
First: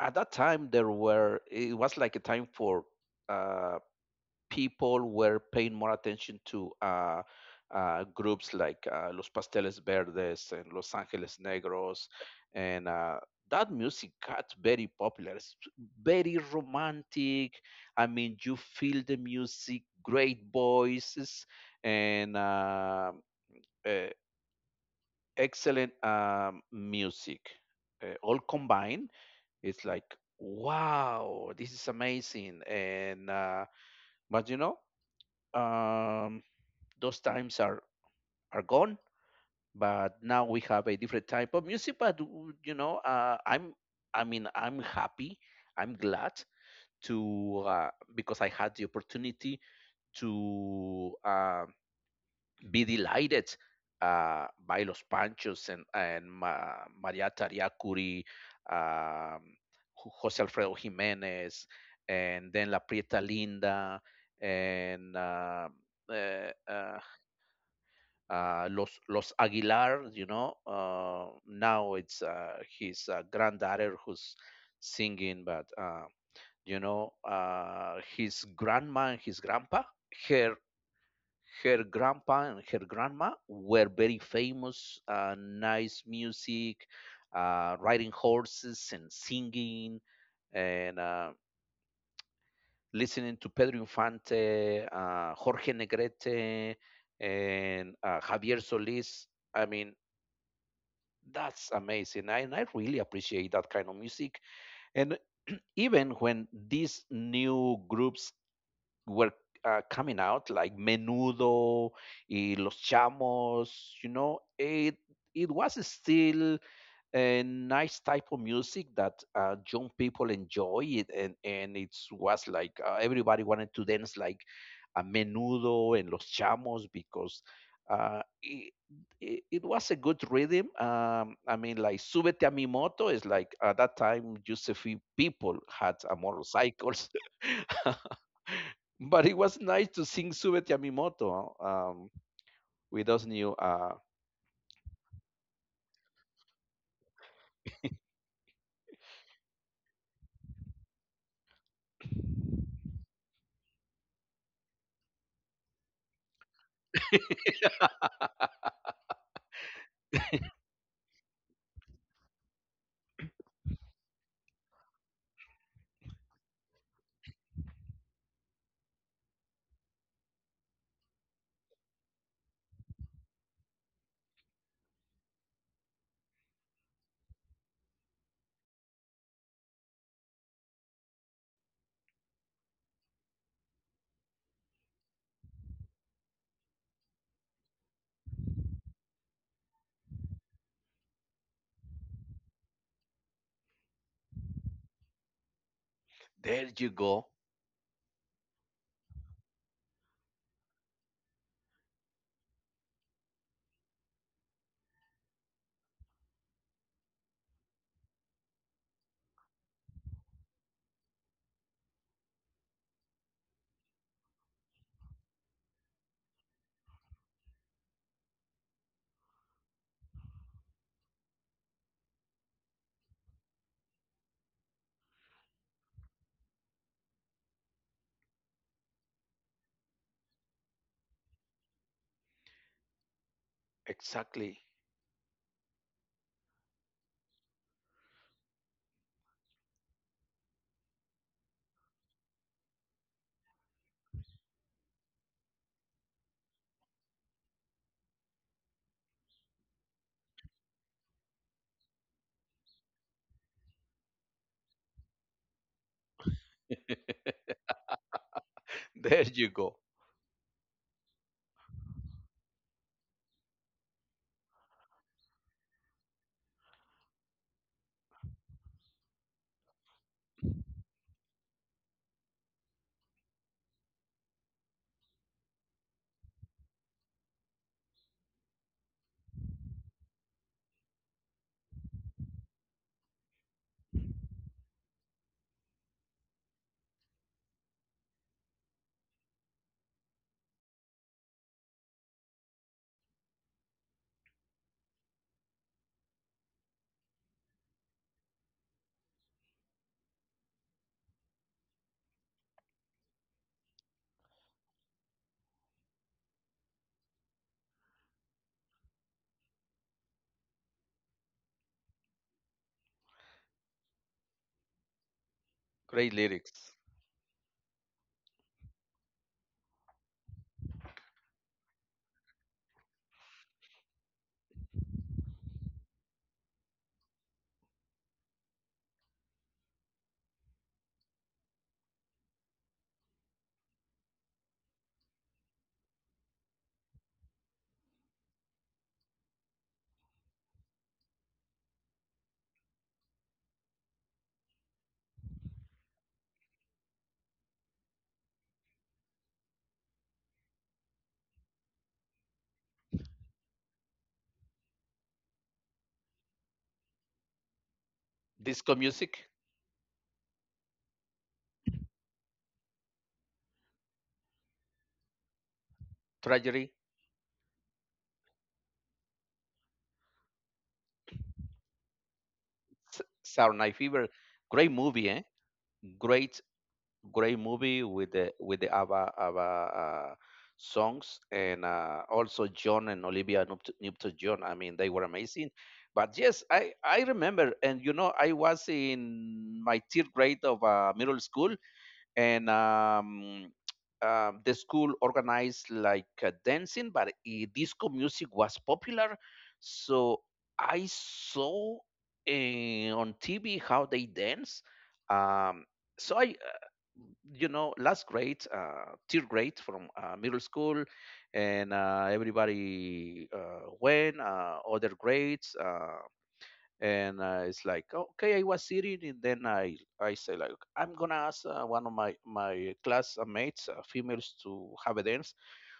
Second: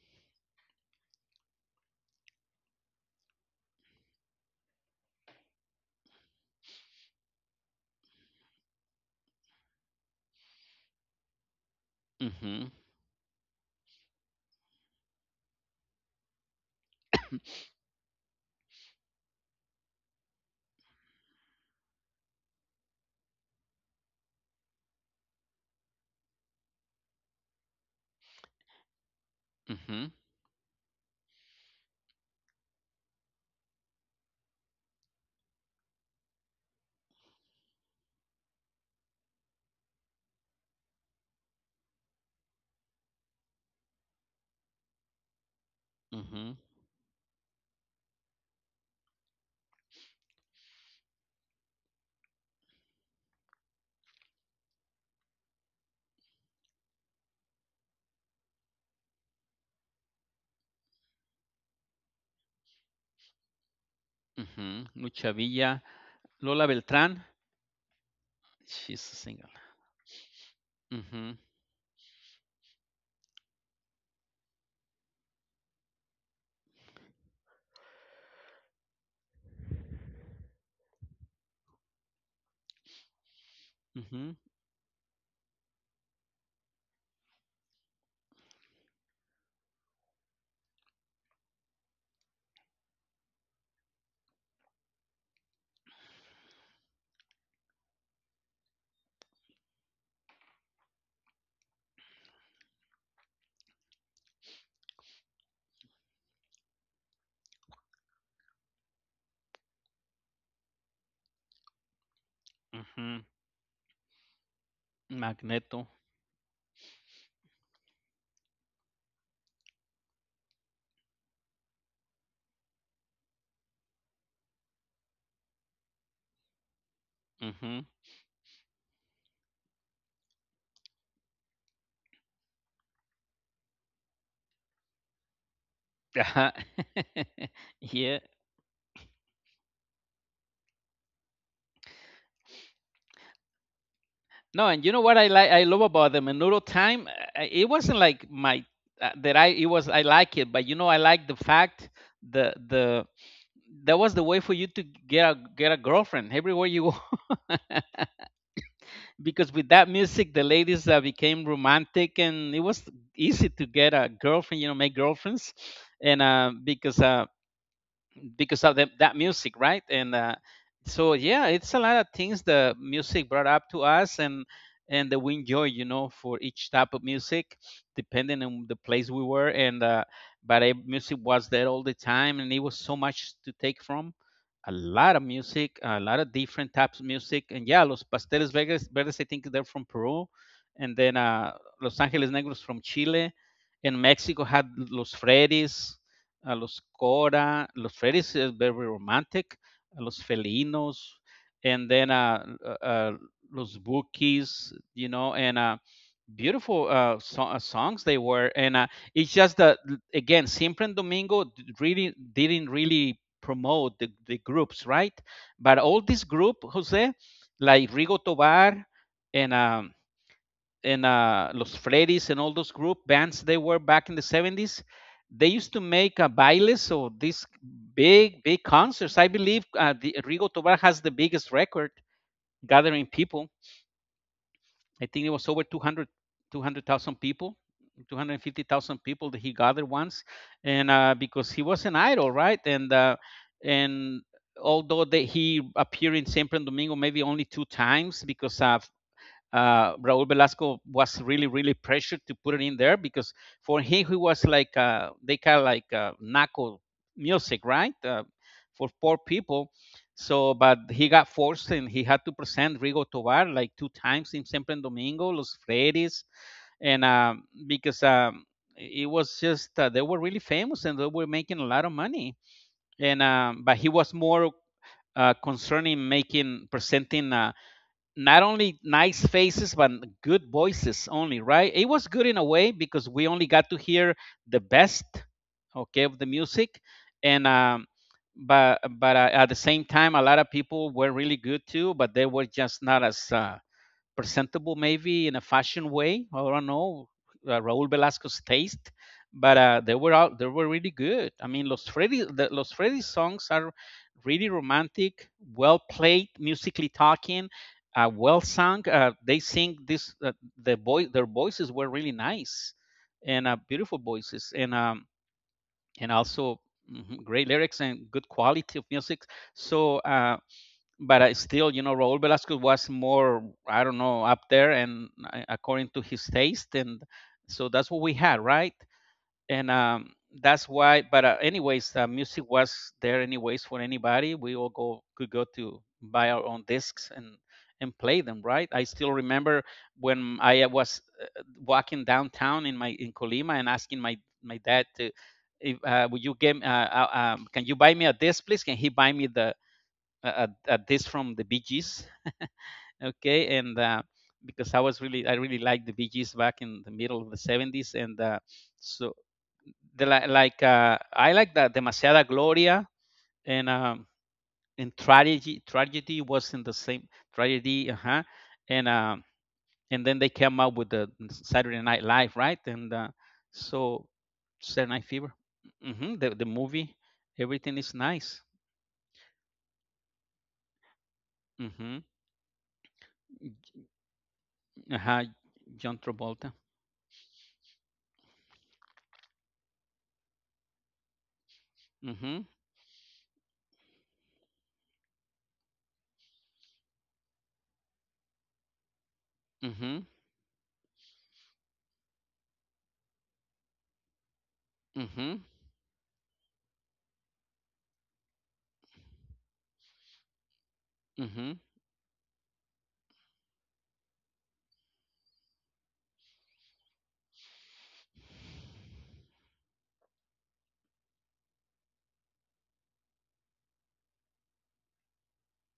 Speaker 2: at that time, it was like a time for uh, people were paying more attention to groups like Los Pasteles Verdes and Los Angeles Negros,
Speaker 1: Mhm,
Speaker 2: and that music got very popular. It's very romantic. I mean, you feel the music, great voices, and uh, excellent music all combined. It's like
Speaker 1: mhm,
Speaker 2: wow, this is amazing, and but you know. Um, those times are gone but now we have a different type of music but You know, I'm happy, I'm glad
Speaker 1: mhm,
Speaker 2: to, because I had the opportunity to, be delighted by Los Panchos and Maria Tariacuri, um, Jose Alfredo Jimenez, and then La Prieta Linda,
Speaker 1: mhm,
Speaker 2: and
Speaker 1: Lucha
Speaker 2: uh,
Speaker 1: Villa,
Speaker 2: uh,
Speaker 1: Lola
Speaker 2: uh,
Speaker 1: Beltrán,
Speaker 2: uh, Los
Speaker 1: she's a
Speaker 2: Los
Speaker 1: single.
Speaker 2: Aguilar, you know.
Speaker 1: Mhm,
Speaker 2: Now it's his granddaughter who's singing, but you know, his grandma and his grandpa, her her grandpa and her grandma were very
Speaker 1: mhm,
Speaker 2: famous. Nice music, riding horses and singing and listening to Pedro Infante, Jorge Negrete, and Javier Solis. I mean, That's amazing. And I really appreciate that kind of music. And even when these new groups were coming out, like Menudo, y Los
Speaker 1: ujú.
Speaker 2: Chamos, you know, it was
Speaker 1: Magneto,
Speaker 2: still a nice type of music that young people enjoy it, and it was like everybody wanted to dance like a Menudo and Los Chamos because
Speaker 1: mhm,
Speaker 2: uh, it, it was a good rhythm. I mean, like Súbete a Mi Moto is, like, at that time just a few people had
Speaker 1: ajá.
Speaker 2: motorcycles
Speaker 1: Yeah.
Speaker 2: but it was nice to sing Súbete a Mi Moto, um, with those new
Speaker 1: No, and you know what I like I love about the Menudo time? It wasn't like my that I it was, I like it, but you know I like the fact the that was the way for you to get a girlfriend everywhere you, because with that music, the ladies became romantic, and it was easy to get a girlfriend. You know, make girlfriends, and because of the, that music, right? And so yeah, it's a lot of things the music brought up to us, and that we enjoy, you know, for each type of music, depending on the place we were. And but music was there all the time, and it was so much to take from. A lot of music, a lot of different types of music, and yeah, Los Pasteles Vegas Verdes, I think they're from Peru, and then Los Angeles Negros from Chile, and Mexico had Los Freddy's, a
Speaker 2: there
Speaker 1: los
Speaker 2: you go,
Speaker 1: Cora, los Freddy's is very romantic, a los Felinos, and then los Bookies, you know, and beautiful songs they were. And it's just that, again, Siempre and really didn't really promote the groups, right? But all this group, Jose, like Rigo Tobar and um, and Los Freddy's and all those group bands they were back in the 70s. They used to make a bailes, so these big, big concerts. I believe the Rigo Tobar has the biggest record gathering people.
Speaker 2: exactly.
Speaker 1: I think it was over 200 200,000 people, 250,000 people that he gathered once, and because he was an idol, right? And although that he appeared in San Domingo maybe only two times because Raul Velasco was really, really pressured to put it in there because for him, he was like they kind of like knuckle music, right? For poor
Speaker 2: There you
Speaker 1: people.
Speaker 2: go.
Speaker 1: So, but he got forced and he had to present Rigo Tobar like two times in Sempre en Domingo, Los Freires, and because it was just they were really famous and they were making a lot of money. And But he was more concerning making presenting not only nice faces but good voices only, right? It was good in a way because we only got to hear the best, okay, of the music. And um but but uh, at the same time a lot of people were really good too, but they were just not as presentable maybe in a fashion way. I don't know Raúl Velasco's taste, but they were out. They were really good. I mean, Los Freddy, the, Los Freddy songs are really romantic, well played, musically talking, well sung. They sing this. The boy, Their voices were really nice, and beautiful voices,
Speaker 2: Great
Speaker 1: and also.
Speaker 2: lyrics.
Speaker 1: Mhm, great lyrics and good quality of music. so uh, but I still, you know, Raul Velasquez was more, I don't know, up there and according to his taste, and so that's what we had, right? And that's why. But Anyways, music was there anyways for anybody. We all go could go to buy our own discs and play them, right? I still remember when I was walking downtown in my in Colima and asking my dad to. If, will you give? Can you buy me a disc, please? Can he buy me the at this from the Bee Gees, okay, and because I was really I really liked the Bee Gees back in the middle of the 70s, and
Speaker 2: Disco
Speaker 1: so
Speaker 2: music.
Speaker 1: the like I like that Demasiada Gloria, and um, and tragedy was in the
Speaker 2: Tragedy.
Speaker 1: same tragedy, uh-huh, and um and then they came out with the Saturday Night Live, right, and
Speaker 2: Saturday Night Fever.
Speaker 1: so
Speaker 2: Great
Speaker 1: Saturday Night
Speaker 2: movie, eh?
Speaker 1: Fever, hmm, the
Speaker 2: Great,
Speaker 1: the movie,
Speaker 2: great
Speaker 1: everything
Speaker 2: movie
Speaker 1: is
Speaker 2: with the
Speaker 1: nice.
Speaker 2: with the ABBA, ABBA, songs and
Speaker 1: Mm-hmm.
Speaker 2: also John and Olivia Newton-John. I mean, they were
Speaker 1: Uh-huh.
Speaker 2: amazing.
Speaker 1: John
Speaker 2: But yes,
Speaker 1: Travolta.
Speaker 2: I remember, and you know, I was in my third grade of middle school,
Speaker 1: Mm-hmm.
Speaker 2: and the school organized like dancing, but eh, disco music was popular.
Speaker 1: Mhm.
Speaker 2: So I saw eh, on TV how they dance.
Speaker 1: Mhm.
Speaker 2: Um, so I, uh, you know, last grade, third grade from middle school,
Speaker 1: Mhm.
Speaker 2: and everybody went. Other grades. And It's like, okay, I was sitting and then I say like, I'm gonna ask one of my classmates, females, to have a dance.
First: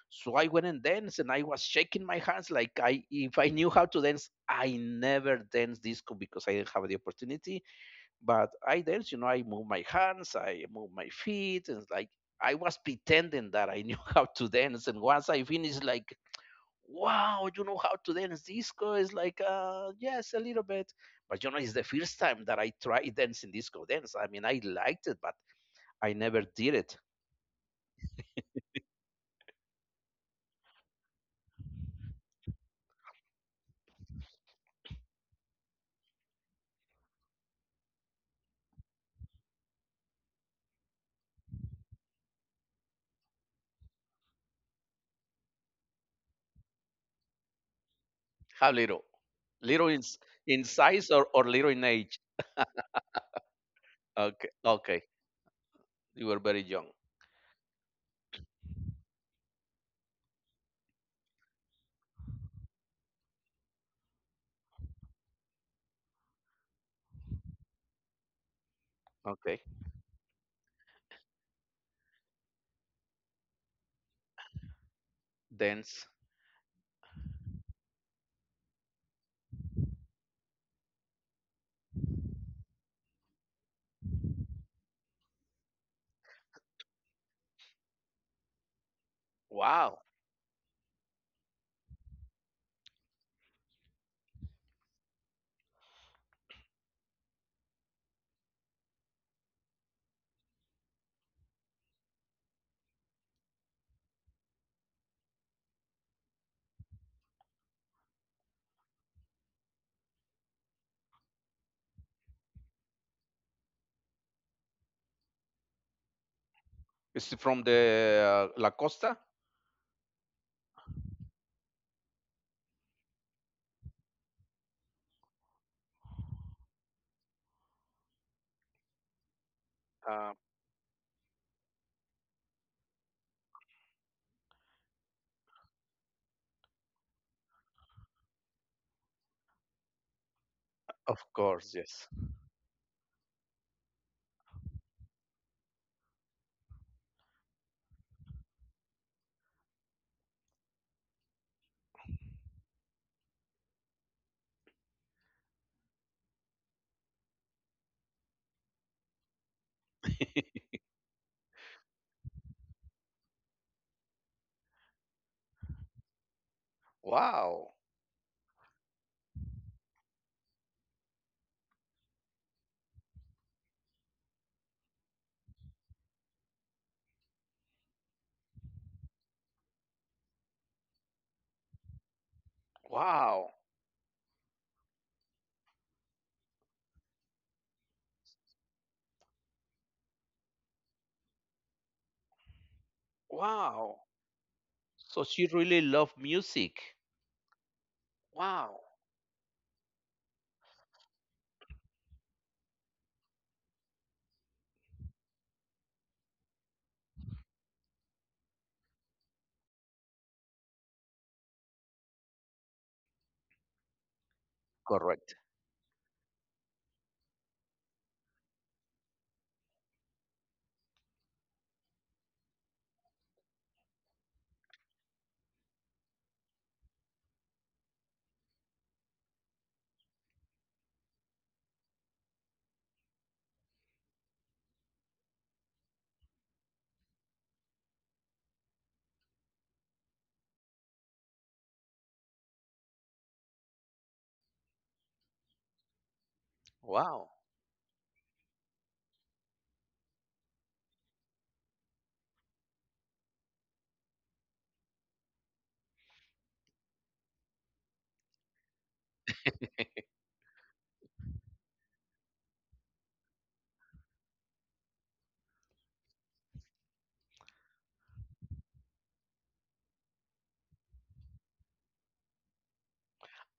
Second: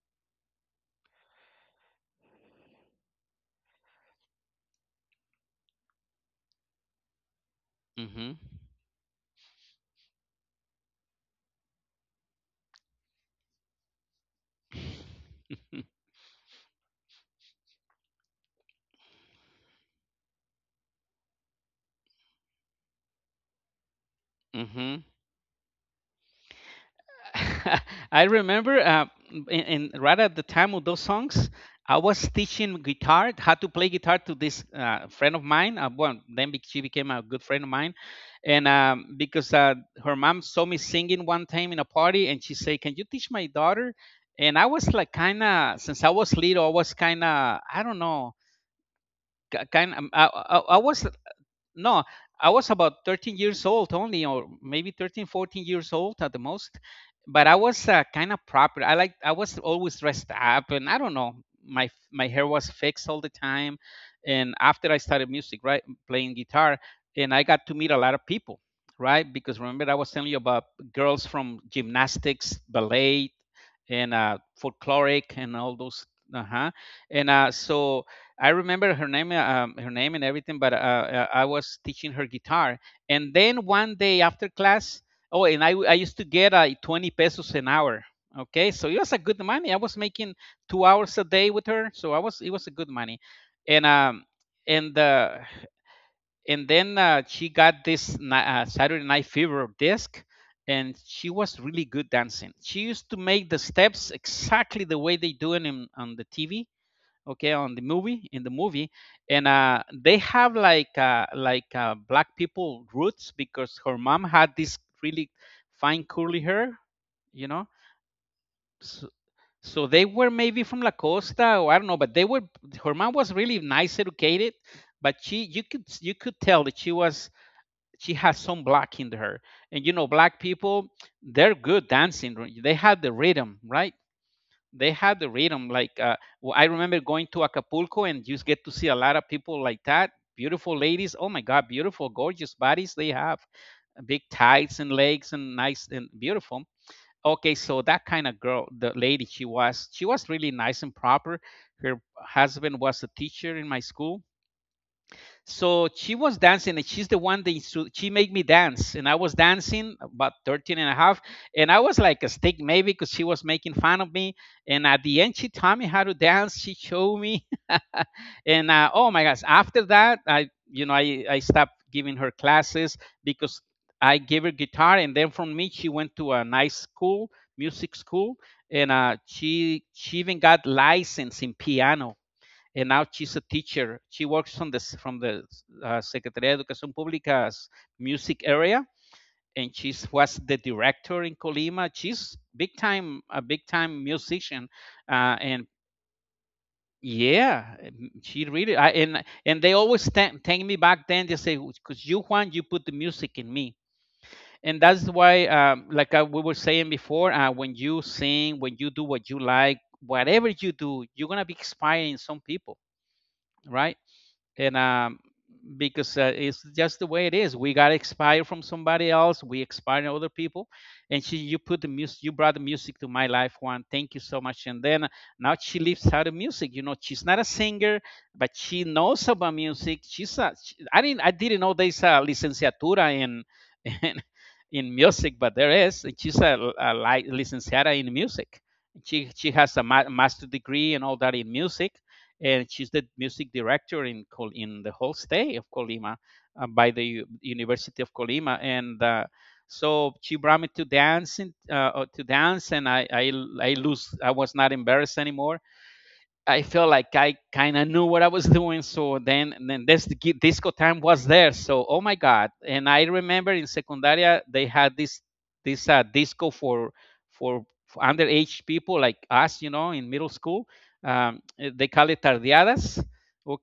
Speaker 2: So I went and danced and I was shaking my hands like, I if I knew how to dance. I never danced disco because I didn't have the opportunity,
Speaker 1: Mhm.
Speaker 2: but I danced, you know, I move my hands, I move my feet, and it's like, I was pretending that I knew how to dance, and once I finished, like, wow, you know how to dance disco? It's like, yes, a little bit. But you know, it's the first time that I tried dancing disco dance. I mean, I
Speaker 1: Mhm.
Speaker 2: liked it, but I never did it.
Speaker 1: I remember and right at the time of those songs, I was teaching guitar, how to play guitar to this friend of mine. She became a good friend of mine, and because her mom saw me singing one time in a party, and she said, "Can you teach my daughter?" And I was like, kind of, since I was little, I was kind of, I don't know,
Speaker 2: How little? Little
Speaker 1: kind
Speaker 2: in,
Speaker 1: of, I, I,
Speaker 2: in
Speaker 1: I was
Speaker 2: size, or little in
Speaker 1: no
Speaker 2: age?
Speaker 1: I was about 13 years old only, or
Speaker 2: Okay.
Speaker 1: maybe
Speaker 2: Okay.
Speaker 1: 13 14 years old
Speaker 2: You
Speaker 1: at the
Speaker 2: were very
Speaker 1: most.
Speaker 2: young.
Speaker 1: But I was kind of proper. I like I was always dressed up, and I don't know, my hair was fixed all the time. And after I started music, right, playing guitar, and I got to meet a lot of people, right? Because
Speaker 2: Okay.
Speaker 1: remember I was telling you about girls from gymnastics, ballet, and folkloric and all those.
Speaker 2: Dance.
Speaker 1: Uh-huh. and so I remember her name and everything, but I was teaching her guitar. And then one day after class, oh, and I used to get 20 pesos an hour. Okay, so it was a good money. I was
Speaker 2: Wow.
Speaker 1: making two hours a day with her, so I was it was a good money. And um and uh, and then she got this Saturday Night Fever disc, and she was really good dancing. She used to make the steps exactly the way they do it in, on the TV, okay, on the movie, in the movie. And they have like black people roots because her mom had this really fine curly hair,
Speaker 2: Is it
Speaker 1: you know.
Speaker 2: from the La
Speaker 1: So,
Speaker 2: Costa?
Speaker 1: so they were maybe from la costa or I don't know, but they were her mom was really nice, educated. But she you could tell that she was she has some black in her. And you know
Speaker 2: Uh,
Speaker 1: black people, they're good dancing. They had the rhythm, right? They had the rhythm. Like I remember going to Acapulco and just get to see a lot of people like that. Beautiful ladies.
Speaker 2: of
Speaker 1: Oh my God,
Speaker 2: course,
Speaker 1: beautiful,
Speaker 2: yes.
Speaker 1: gorgeous bodies they have. Big tights and legs and nice and beautiful. Okay, so that kind of girl, the lady she was really nice and proper. Her husband was a teacher in my school. So she was dancing, and she's the one that she made me dance, and I was dancing about 13 and a half, and I was like a stick, maybe, because she was making fun of me. And at the end she taught me how to dance, she showed me
Speaker 2: Wow.
Speaker 1: and oh my gosh, after that, I, you know, I stopped giving her classes because I gave her guitar, and then from me she went to a nice school, music school. And she even got licensed in piano, and now she's a
Speaker 2: Wow.
Speaker 1: teacher. She works from the Secretaría de Educación Pública's music area, and she was the director in Colima. She's big time, a big
Speaker 2: Wow.
Speaker 1: time musician.
Speaker 2: So she
Speaker 1: And
Speaker 2: really loved music.
Speaker 1: Yeah, she really.
Speaker 2: Wow.
Speaker 1: I, and they always take me back then. They say, "Cause you, Juan, you put the music in me." And that's why, like we were saying before, when you sing, when you do what you like, whatever you do, you're gonna be inspiring some people, right? and
Speaker 2: Correct.
Speaker 1: Because it's just the way it is. We got inspired from somebody else. We inspired other people, and she, you put the music. You brought the music to my life. One, thank you so much. And then now she lives out of music. You know, she's not a singer, but she knows about music. She's a. She, I didn't. I didn't know there's a licenciatura in. in in music, but there is. And she's a licenciada in music. She has a master degree and all that in music, and she's the music director in in the whole state of Colima, by the
Speaker 2: Wow.
Speaker 1: University of Colima, and she brought me to dance, and to dance, and I was not embarrassed anymore. I felt like I kind of knew what I was doing. So then, and then this disco time was there. So oh my god! And I remember in secundaria they had this this disco for for underage people like us, you know, in middle school. They call it tardeadas.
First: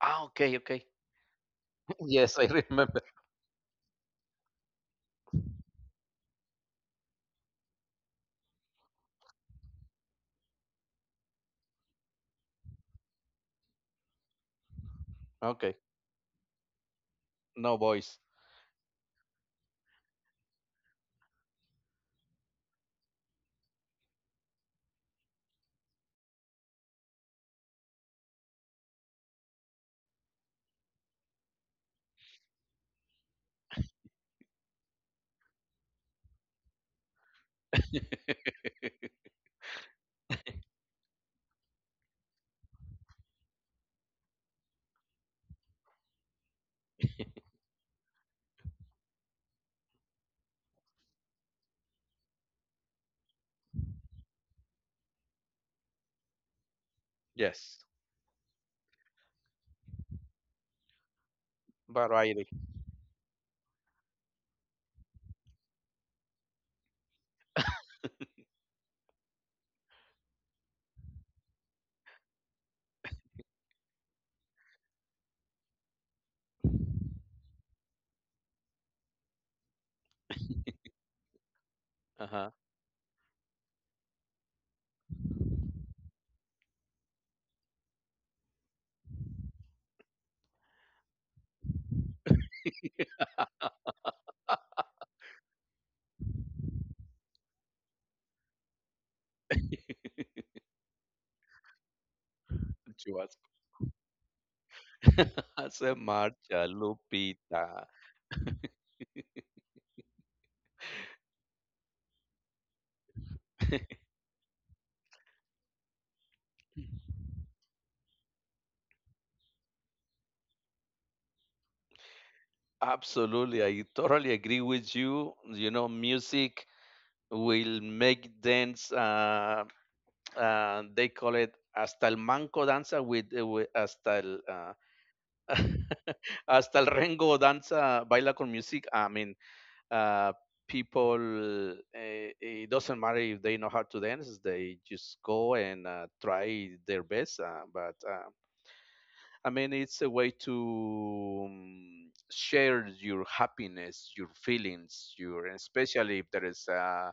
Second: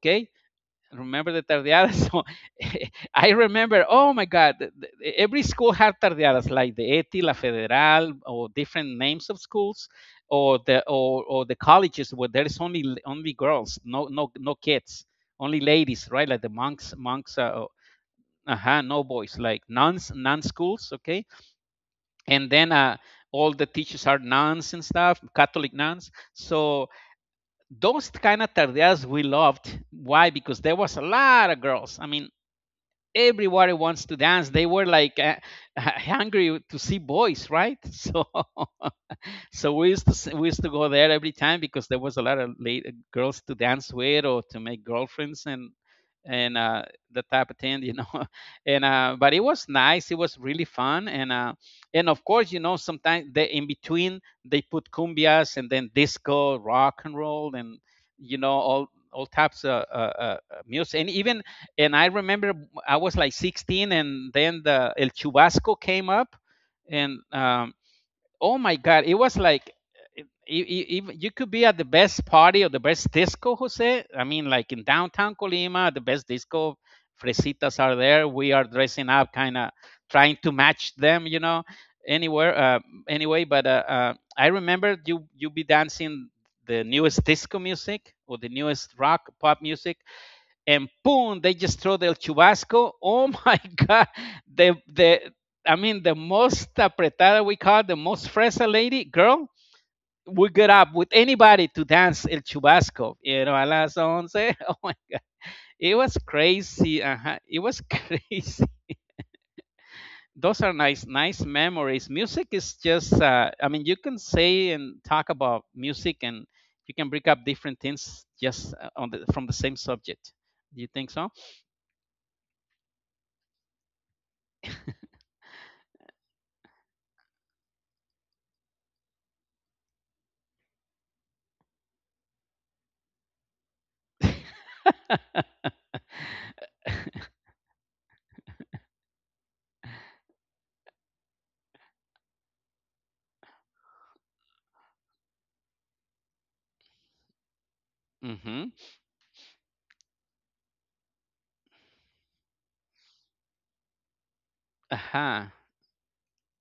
Speaker 2: Ah, okay, okay.
Speaker 1: remember the tardeadas. So
Speaker 2: Yes, I remember.
Speaker 1: I remember, oh my God, every school had tardeadas like the ETI, La Federal, or different names of schools, or the colleges where there's only only girls, no kids, only
Speaker 2: Okay,
Speaker 1: ladies, right? Like the monks. Uh,
Speaker 2: no voice.
Speaker 1: uh-huh, no boys, like nuns, nun schools. Okay, and then all the teachers are nuns and stuff, catholic nuns. So those kind of tardeadas we loved. Why? Because there was a lot of girls. I mean, everybody wants to dance. They were like, hungry to see boys, right? So so we used to go there every time because there was a lot of late, girls to dance with or to make girlfriends. And the type of thing, and but it was nice, it was really fun. And of course, you know, sometimes they in between they put cumbias and then disco, rock and roll, and
Speaker 2: Yes,
Speaker 1: you know, all types of music. And I
Speaker 2: variety.
Speaker 1: remember I was like 16, and then the el chubasco came up. And um Oh my god, it was like it, you could be at the best party or the best disco, Jose. I mean, like in downtown Colima, the best disco. Fresitas are there, we are dressing up, kind of trying to match them, you know,
Speaker 2: Uh-huh.
Speaker 1: anywhere anyway. But I remember you be dancing the newest disco music or the newest rock pop music, and boom, they just throw the chubasco. Oh, my God, the I mean the most apretada, we call, the most fresa lady girl, would get up with anybody to dance el
Speaker 2: She
Speaker 1: chubasco.
Speaker 2: was.
Speaker 1: You know, a las once. Oh my—
Speaker 2: Hace
Speaker 1: it was
Speaker 2: marcha,
Speaker 1: crazy. Uh-huh. It
Speaker 2: Lupita.
Speaker 1: was crazy. Those are nice, nice memories. Music is just, I mean, you can say and talk about music, and you can bring up different things just, on the, from the same subject. Do you think so?
Speaker 2: Absolutely, I totally agree with you. You know, music will make dance. They call it hasta el manco danza, with hasta el, hasta el rengo danza baila con music. I mean, uh, people, it doesn't matter if they know how to dance, they just go and try their best, but
Speaker 1: Hmm.
Speaker 2: I mean, it's a way to share your happiness, your feelings, your, and
Speaker 1: Uh-huh.
Speaker 2: especially if there is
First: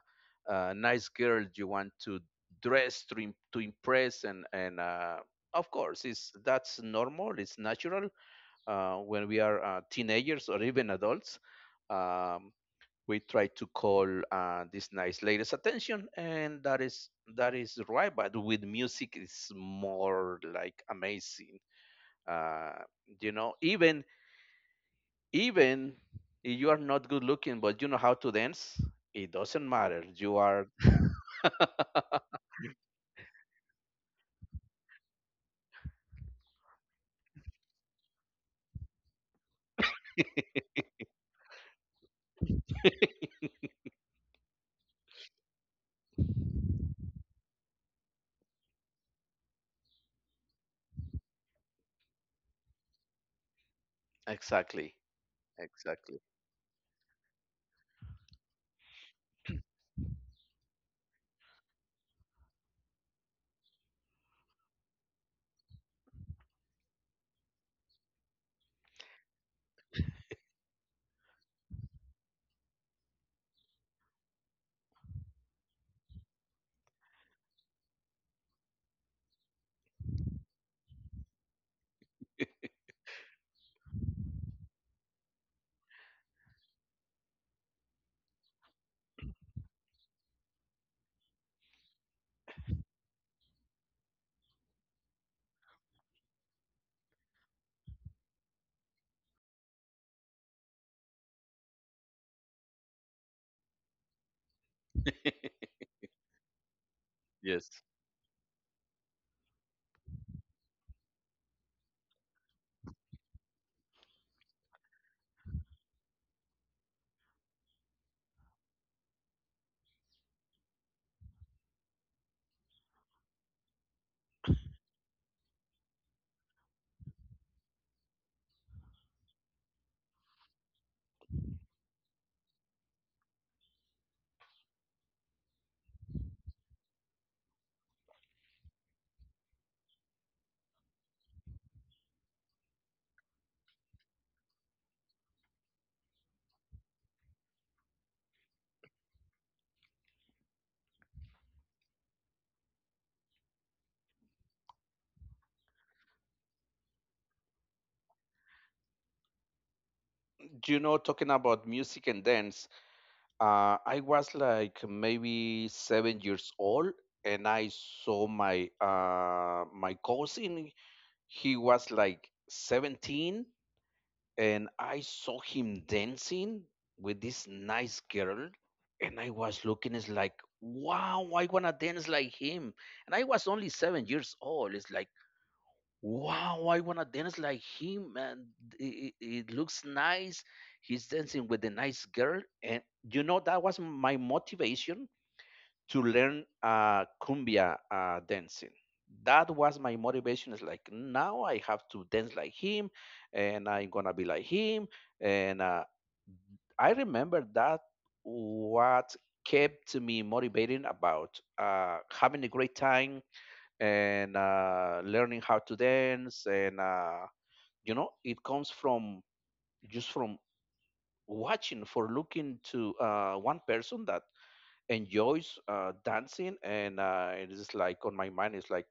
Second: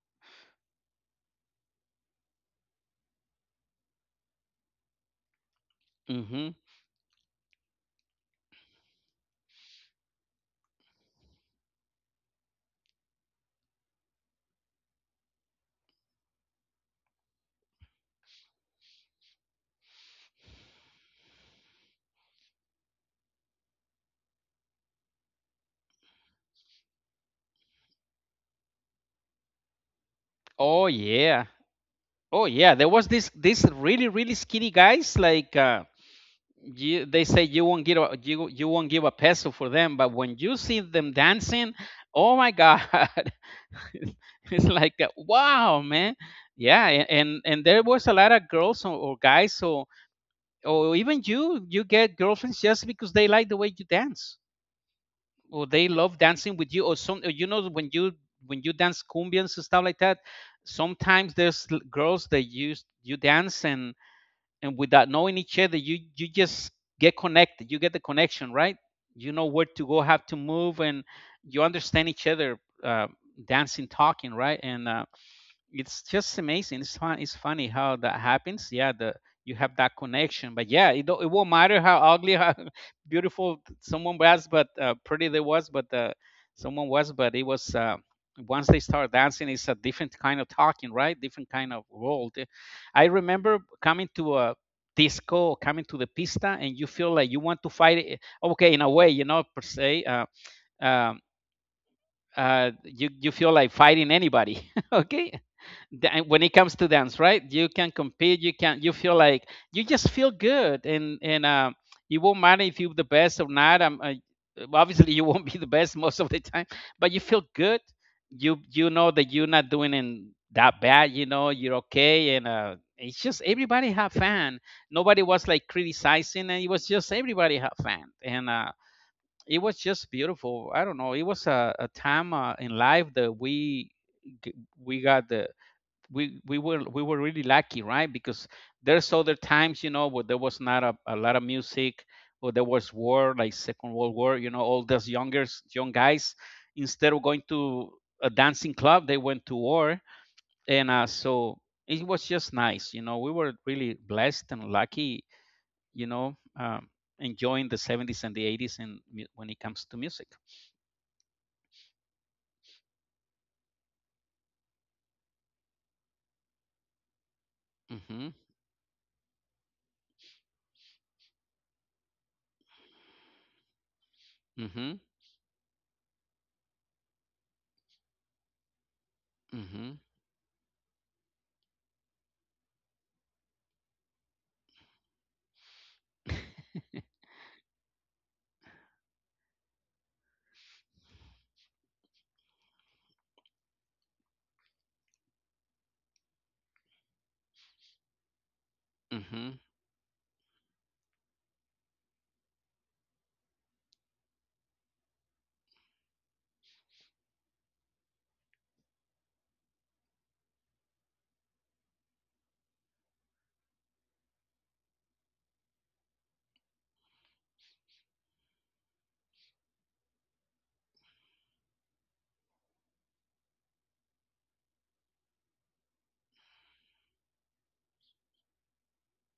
Speaker 2: a nice girl you want to dress to, to impress, and of course it's,
Speaker 1: Hmm.
Speaker 2: that's normal, it's natural when we are teenagers or even adults, um, we try to call this nice lady's attention, and that is, that is right. But with music it's more like amazing. uh, you know, even if you are not good looking, but you know how to dance, it doesn't matter, you
Speaker 1: Oh
Speaker 2: are.
Speaker 1: yeah. Oh yeah, there was this really really skinny guys like, you, they say you won't give a peso for them, but when you see them dancing, oh my god, it's like, wow, man. Yeah, and there was a lot of girls, or guys, or even you get girlfriends just because they like the way you dance,
Speaker 2: Exactly.
Speaker 1: or they love dancing
Speaker 2: Exactly.
Speaker 1: with you, or some, or you know, when you dance cumbias and stuff like that. Sometimes there's girls that you dance and, without knowing each other, you just get connected, you get the connection, right? You know where to go, how to move, and you understand each other, dancing, talking, right? And it's just amazing. It's fun. It's funny how that happens. Yeah, the you have that connection. But yeah, it don't, it won't matter how ugly, how beautiful someone was, but pretty they was, but someone was, but it was. Once they start dancing, it's a different kind of talking, right? Different kind of world. I remember coming to a disco, coming to the pista, and you feel like you want to fight it. Okay, in a way, you know, per se. Um, you feel like fighting anybody, okay? When it comes to dance, right, you can
Speaker 2: Yes.
Speaker 1: compete, you can, you feel like you just feel good. And it won't matter if you're the best or not. Obviously you won't be the best most of the time, but you feel good. You know that you're not doing in that bad. You know you're okay. And it's just everybody have fun. Nobody was like criticizing, and it was just everybody have fun. And it was just beautiful. I don't know, it was a time, in life that g- we got the we were really lucky, right? Because there's other times, you know, where there was not a, a lot of music, or there was war, like Second World War. You know, all those young guys, instead of going to a dancing club, they went to war. And uh, so it was just nice. You know, we were really blessed and lucky. You know, enjoying the 70s and the 80s, and when it comes to music.
Speaker 2: You know, talking about music and dance, I was like, maybe 7 years old, and I
Speaker 1: Mm-hmm.
Speaker 2: saw my my cousin. He was like 17,
Speaker 1: Mm-hmm.
Speaker 2: and I saw him dancing with this nice girl. And I
Speaker 1: Mm-hmm.
Speaker 2: was looking, it's like, wow, I want to dance like him. And I was only 7 years old. It's like, wow, I want to dance like him. And it looks nice. He's dancing with a nice girl. And you know, that was my motivation to learn cumbia, dancing.
Speaker 1: Mm-hmm.
Speaker 2: That was my motivation. It's like, now I have to dance like him, and I'm gonna be like him. And I remember that what kept me motivating about having a great time and learning how to dance. And you know, it comes from, just from watching, for looking to one person that enjoys dancing, and it is like on my mind, it's like,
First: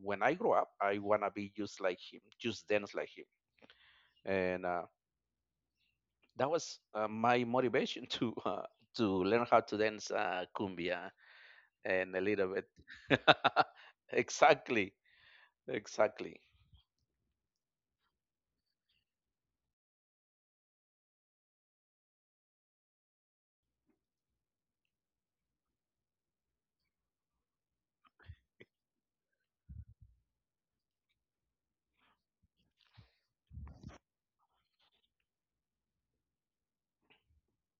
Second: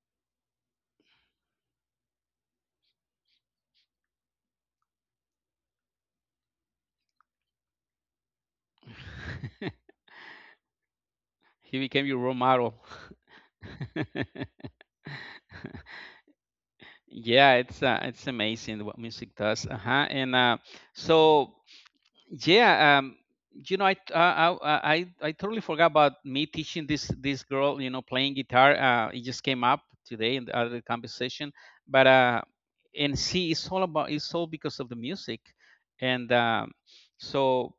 Speaker 2: when I grow up, I want to be just like him, just dance like him. And that was my motivation to, to learn how to dance, cumbia.
Speaker 1: He became
Speaker 2: And
Speaker 1: your
Speaker 2: a
Speaker 1: role
Speaker 2: little bit.
Speaker 1: model.
Speaker 2: Exactly. Exactly.
Speaker 1: Yeah, it's, it's amazing what music does. Uh-huh. And so yeah. You know, I, t- I totally forgot about me teaching this girl, you know, playing guitar. It just came up today in the other conversation, but and see, it's all because of the music. And um so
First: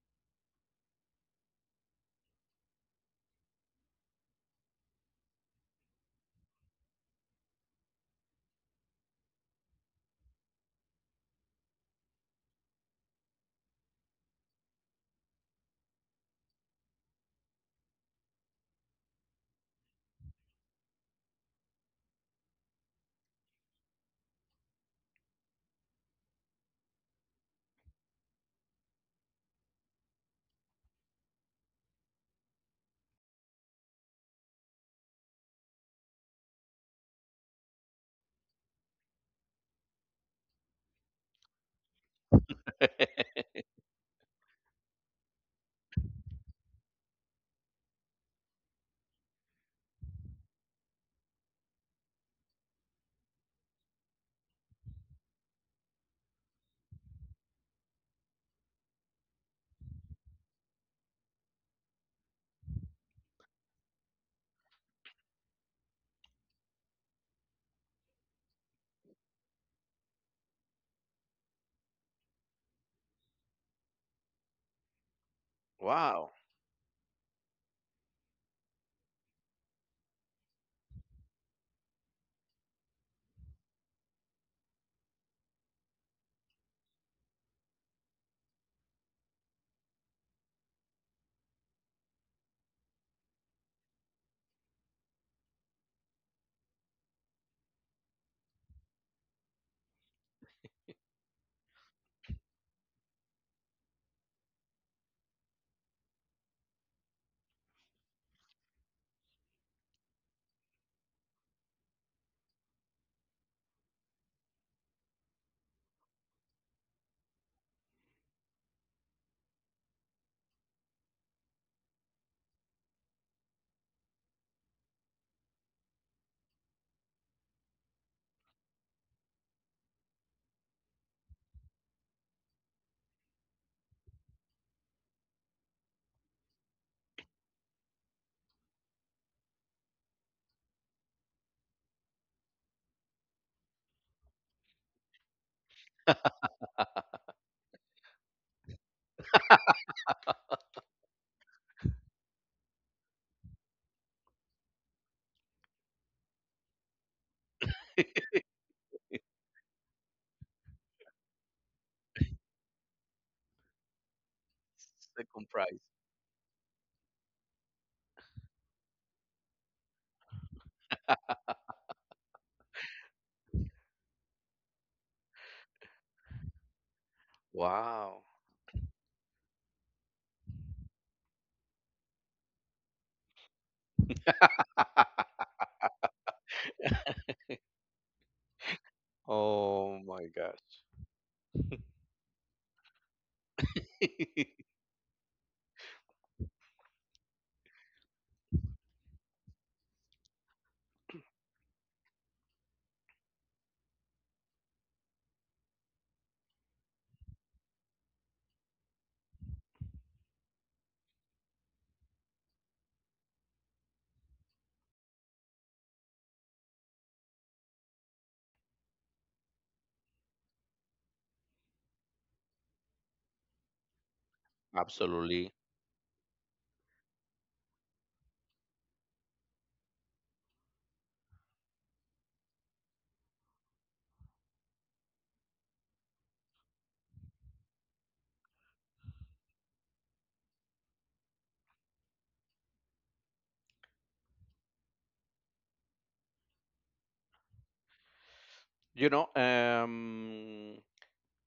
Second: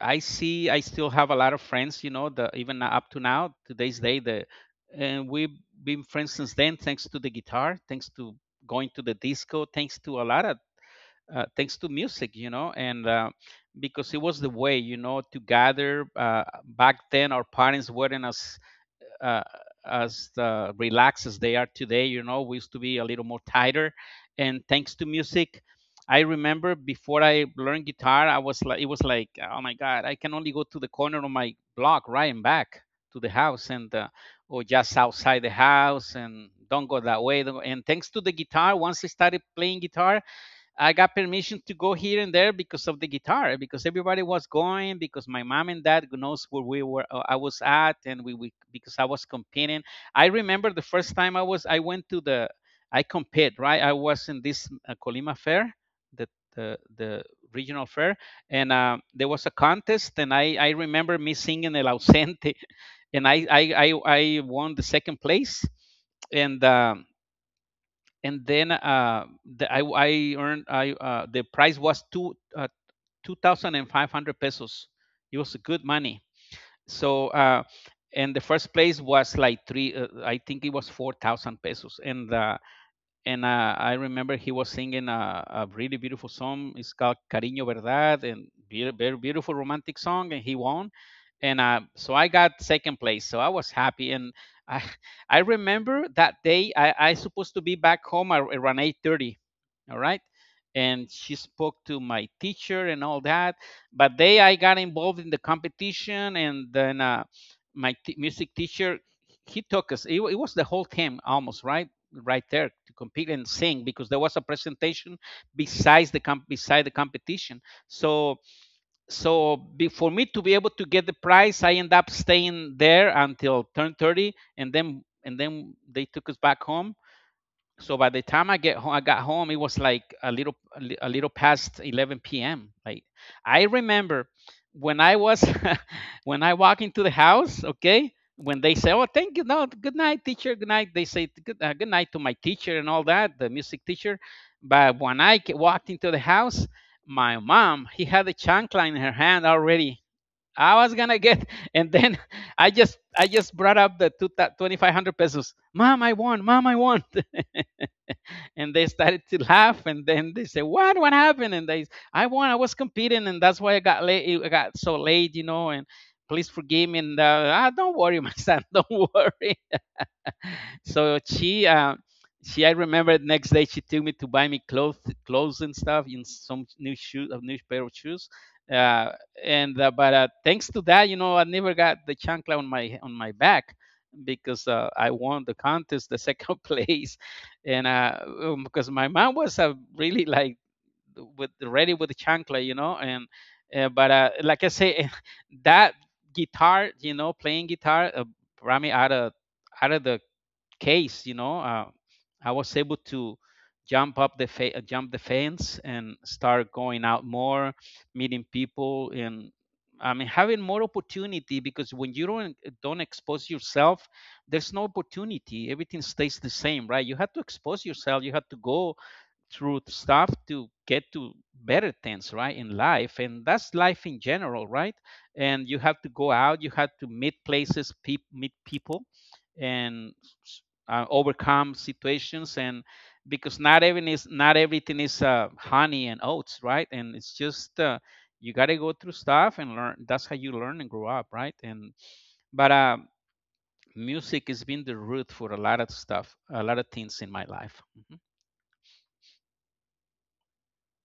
Speaker 1: I see I still have a lot of friends, you know, the even up to now, today's day, the and we've been friends since then, thanks to the guitar, thanks to going to the disco, thanks to a lot of, thanks to music, you know. And Because it was the way, you know, to gather. Back then, our parents weren't as, uh, relaxed as they are today. You know, we used to be a little more tighter, and thanks to music, I remember before I learned guitar, I was like, it was like, oh my god, I can only go to the corner of my block, right, and back to the house, and or just outside the house, and don't go that way. Don't go- And thanks to the guitar, once I started playing guitar, I got permission to go here and there because of the guitar, because everybody was going, because my mom and dad knows I was at, and we, because I was competing. I remember the first time I went to the, I compete, right? I was in this, Colima Fair, the the the regional fair. And there was a contest, and I remember me singing El Ausente, and I won the second place. And. And then the, I earned I the price was two thousand and five hundred pesos. It was good money.
Speaker 2: Wow.
Speaker 1: So uh, and the first place was like three. I think it was 4,000 pesos. And I remember he was singing a really beautiful song, it's called Cariño Verdad, and very beautiful romantic song, and he won. And so I got second place, so I was happy. And I I remember that day I supposed to be back home around 8:30, all right. And she spoke to my teacher and all that, but they I got involved in the competition, and then music teacher, he took us. It was the whole team almost, right, right there to compete and sing, because there was a presentation besides beside the competition. So so for me to be able to get the prize, I end up staying there until turn 30, and then they took us back home. So by the time I got home, it was like a little past 11 p.m. Like I remember when I was, when I walk into the house. Okay, when they say, "Oh, thank you, no, good night, teacher, good night," they say good, good night to my teacher and all that, the music teacher. But when I walked into the house, my mom, he had a chancla in her hand already. I was gonna get, and then I just brought up the two twenty five hundred pesos. Mom, I won. Mom, I won. And they started to laugh, and then they said, what happened, and they I won, I was competing, and
Speaker 2: Second
Speaker 1: that's why I
Speaker 2: prize.
Speaker 1: got late, I got so late, you know, and please forgive me. And Ah, don't worry, my son, don't worry. So I remember next day she took me to buy me clothes, clothes and stuff, in some
Speaker 2: Wow.
Speaker 1: new shoes, a new pair of shoes. Uh, and but Thanks to that, you know, I never got the chancla on my back, because I won the contest, the second place. And Because my
Speaker 2: Oh
Speaker 1: mom
Speaker 2: my
Speaker 1: was,
Speaker 2: gosh.
Speaker 1: really like, with ready with the chancla, you know. And but Like I say, that guitar, you know, playing guitar, brought me out of the case, you know. Uh, I was able to jump the fence and start going out more, meeting people, and I mean having more opportunity, because when you don't expose yourself, there's no opportunity. Everything stays the same, right? You have to expose yourself. You have to go through stuff to get to better things, right, in life, and that's life in general,
Speaker 2: Absolutely.
Speaker 1: right? And you have to go out, you have to meet places, peop meet people, and s- overcome situations, and because not everything is, honey and oats, right? And it's just, you got to go through stuff and learn, that's how you learn and grow up, right? and but Music has been the root for a lot of stuff, a lot of things in my life.
Speaker 2: You know,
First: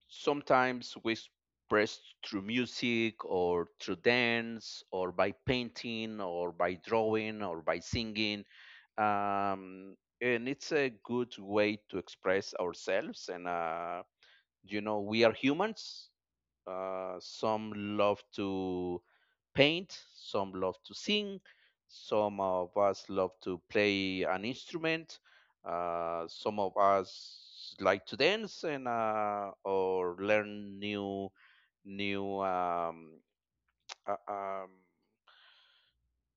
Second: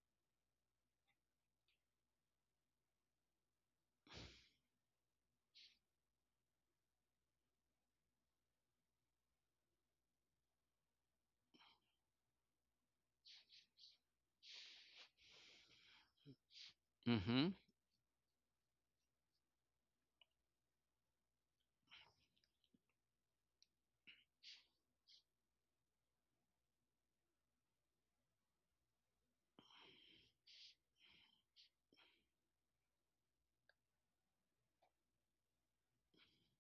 Speaker 2: sometimes we express through music, or through dance, or by painting, or by drawing, or by singing, um, and it's a good way to express ourselves. And You know, we are humans.
Speaker 1: Hmm. Hmm.
Speaker 2: Some love to paint, some love to sing, some of us love to play an instrument, some of us like to dance, and or learn new, new uh, um,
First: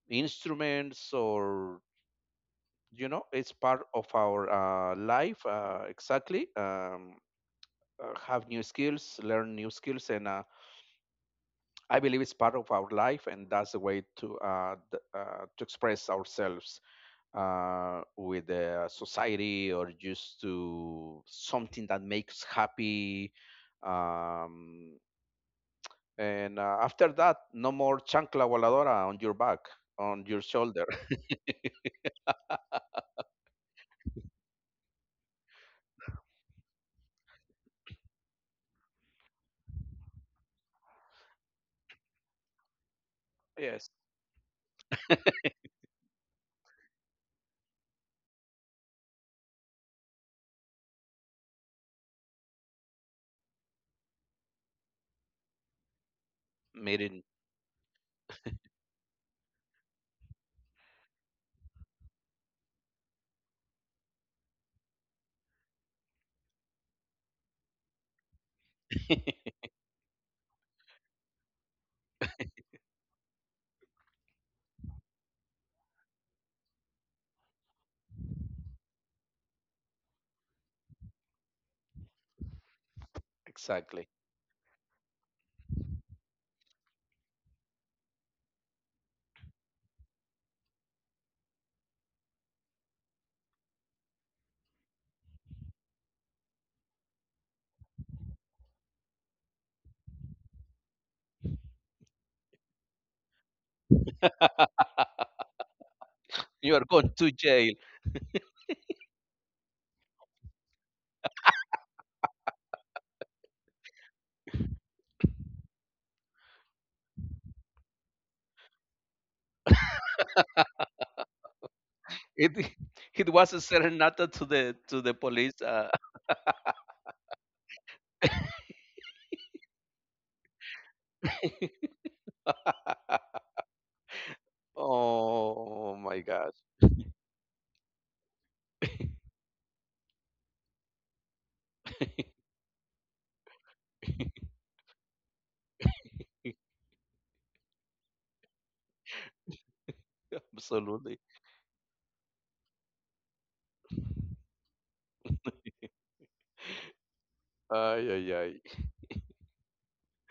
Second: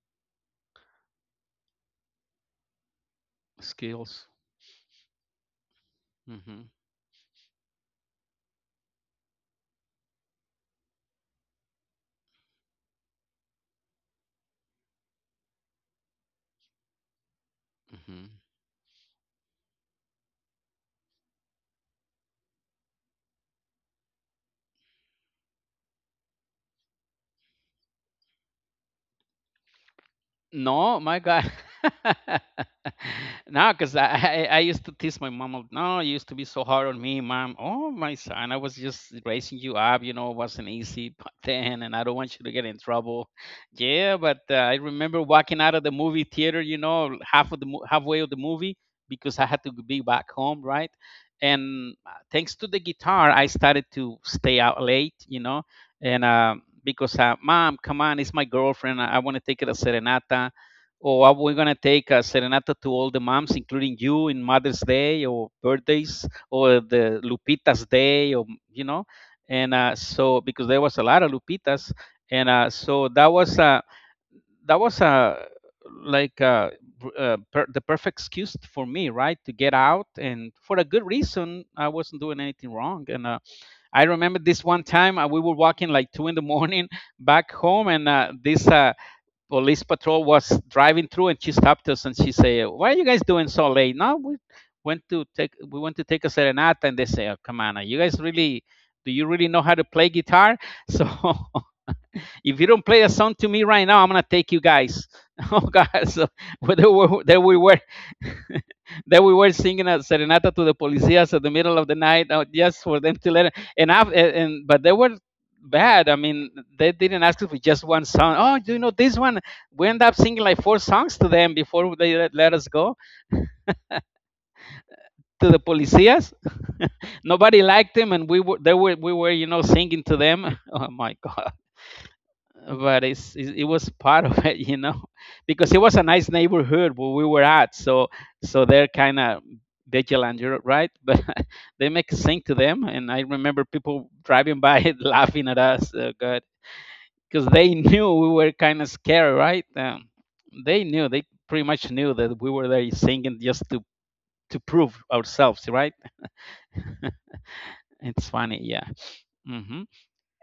Speaker 2: instruments, or, you know, it's part of
Speaker 1: Skills.
Speaker 2: our life, exactly.
Speaker 1: Hmm.
Speaker 2: Have new skills, learn new skills. And I believe it's part of our life, and that's the way to, to express ourselves
Speaker 1: Hmm.
Speaker 2: with the society, or just to something that makes happy. Um, and after that, no more chancla voladora on your back, on your
Speaker 1: No,
Speaker 2: shoulder.
Speaker 1: my God. No, because I used to tease my mom. No, you used to be so hard on me, mom. Oh, my son, I was just raising you up. You know, it wasn't easy back then, and I don't want you to get in trouble.
Speaker 2: Yes.
Speaker 1: Yeah, but I remember walking out of the movie theater. You know, half of the halfway of the movie, because I had to be back home, right? And Thanks to the guitar, I started to stay out late. You know, and because
Speaker 2: Meeting.
Speaker 1: mom, come on, it's my girlfriend. I want to take her a serenata, or we're gonna take a serenata to all the moms, including you, in Mother's Day or birthdays or the Lupita's Day, or you know. And So because there was a lot of Lupitas, and so that was like uh, the perfect excuse for me, right, to get out, and for a good reason, I wasn't doing anything wrong, and I
Speaker 2: Exactly.
Speaker 1: remember this one time we were walking like 2 in the morning back home, and this police patrol was driving through, and she stopped us and she said, "Why are you guys doing so late?" No, we went to take a serenata, and they say, "Oh, come on, you guys really." Do you really know how to play guitar? So, if you don't play a song to me right now, I'm gonna take you guys. Oh God! So, where they
Speaker 2: You are
Speaker 1: were,
Speaker 2: going
Speaker 1: there
Speaker 2: to
Speaker 1: we were.
Speaker 2: jail.
Speaker 1: Then we were singing a serenata to the policías at the middle of the night, just for them to let. And af- and- But they were bad. I mean, they didn't ask us for just one song. Oh, do you know this one? We end up singing like four songs to them before they let us
Speaker 2: It
Speaker 1: go
Speaker 2: It was a serenata to the
Speaker 1: to the
Speaker 2: police.
Speaker 1: policías. Nobody liked them, and we were singing to them. Oh my God. But it was part of it,
Speaker 2: Oh my
Speaker 1: because it was
Speaker 2: gosh.
Speaker 1: a nice neighborhood where we were at. So they're kind of vigilant, you're right? But they make sing to them, and I remember people driving by laughing at us. Oh God, because they knew we were kind of scared, right?
Speaker 2: Absolutely.
Speaker 1: They pretty much knew that we were there singing just to prove ourselves, right?
Speaker 2: Ay,
Speaker 1: It's
Speaker 2: ay,
Speaker 1: funny,
Speaker 2: ay.
Speaker 1: yeah. Hmm.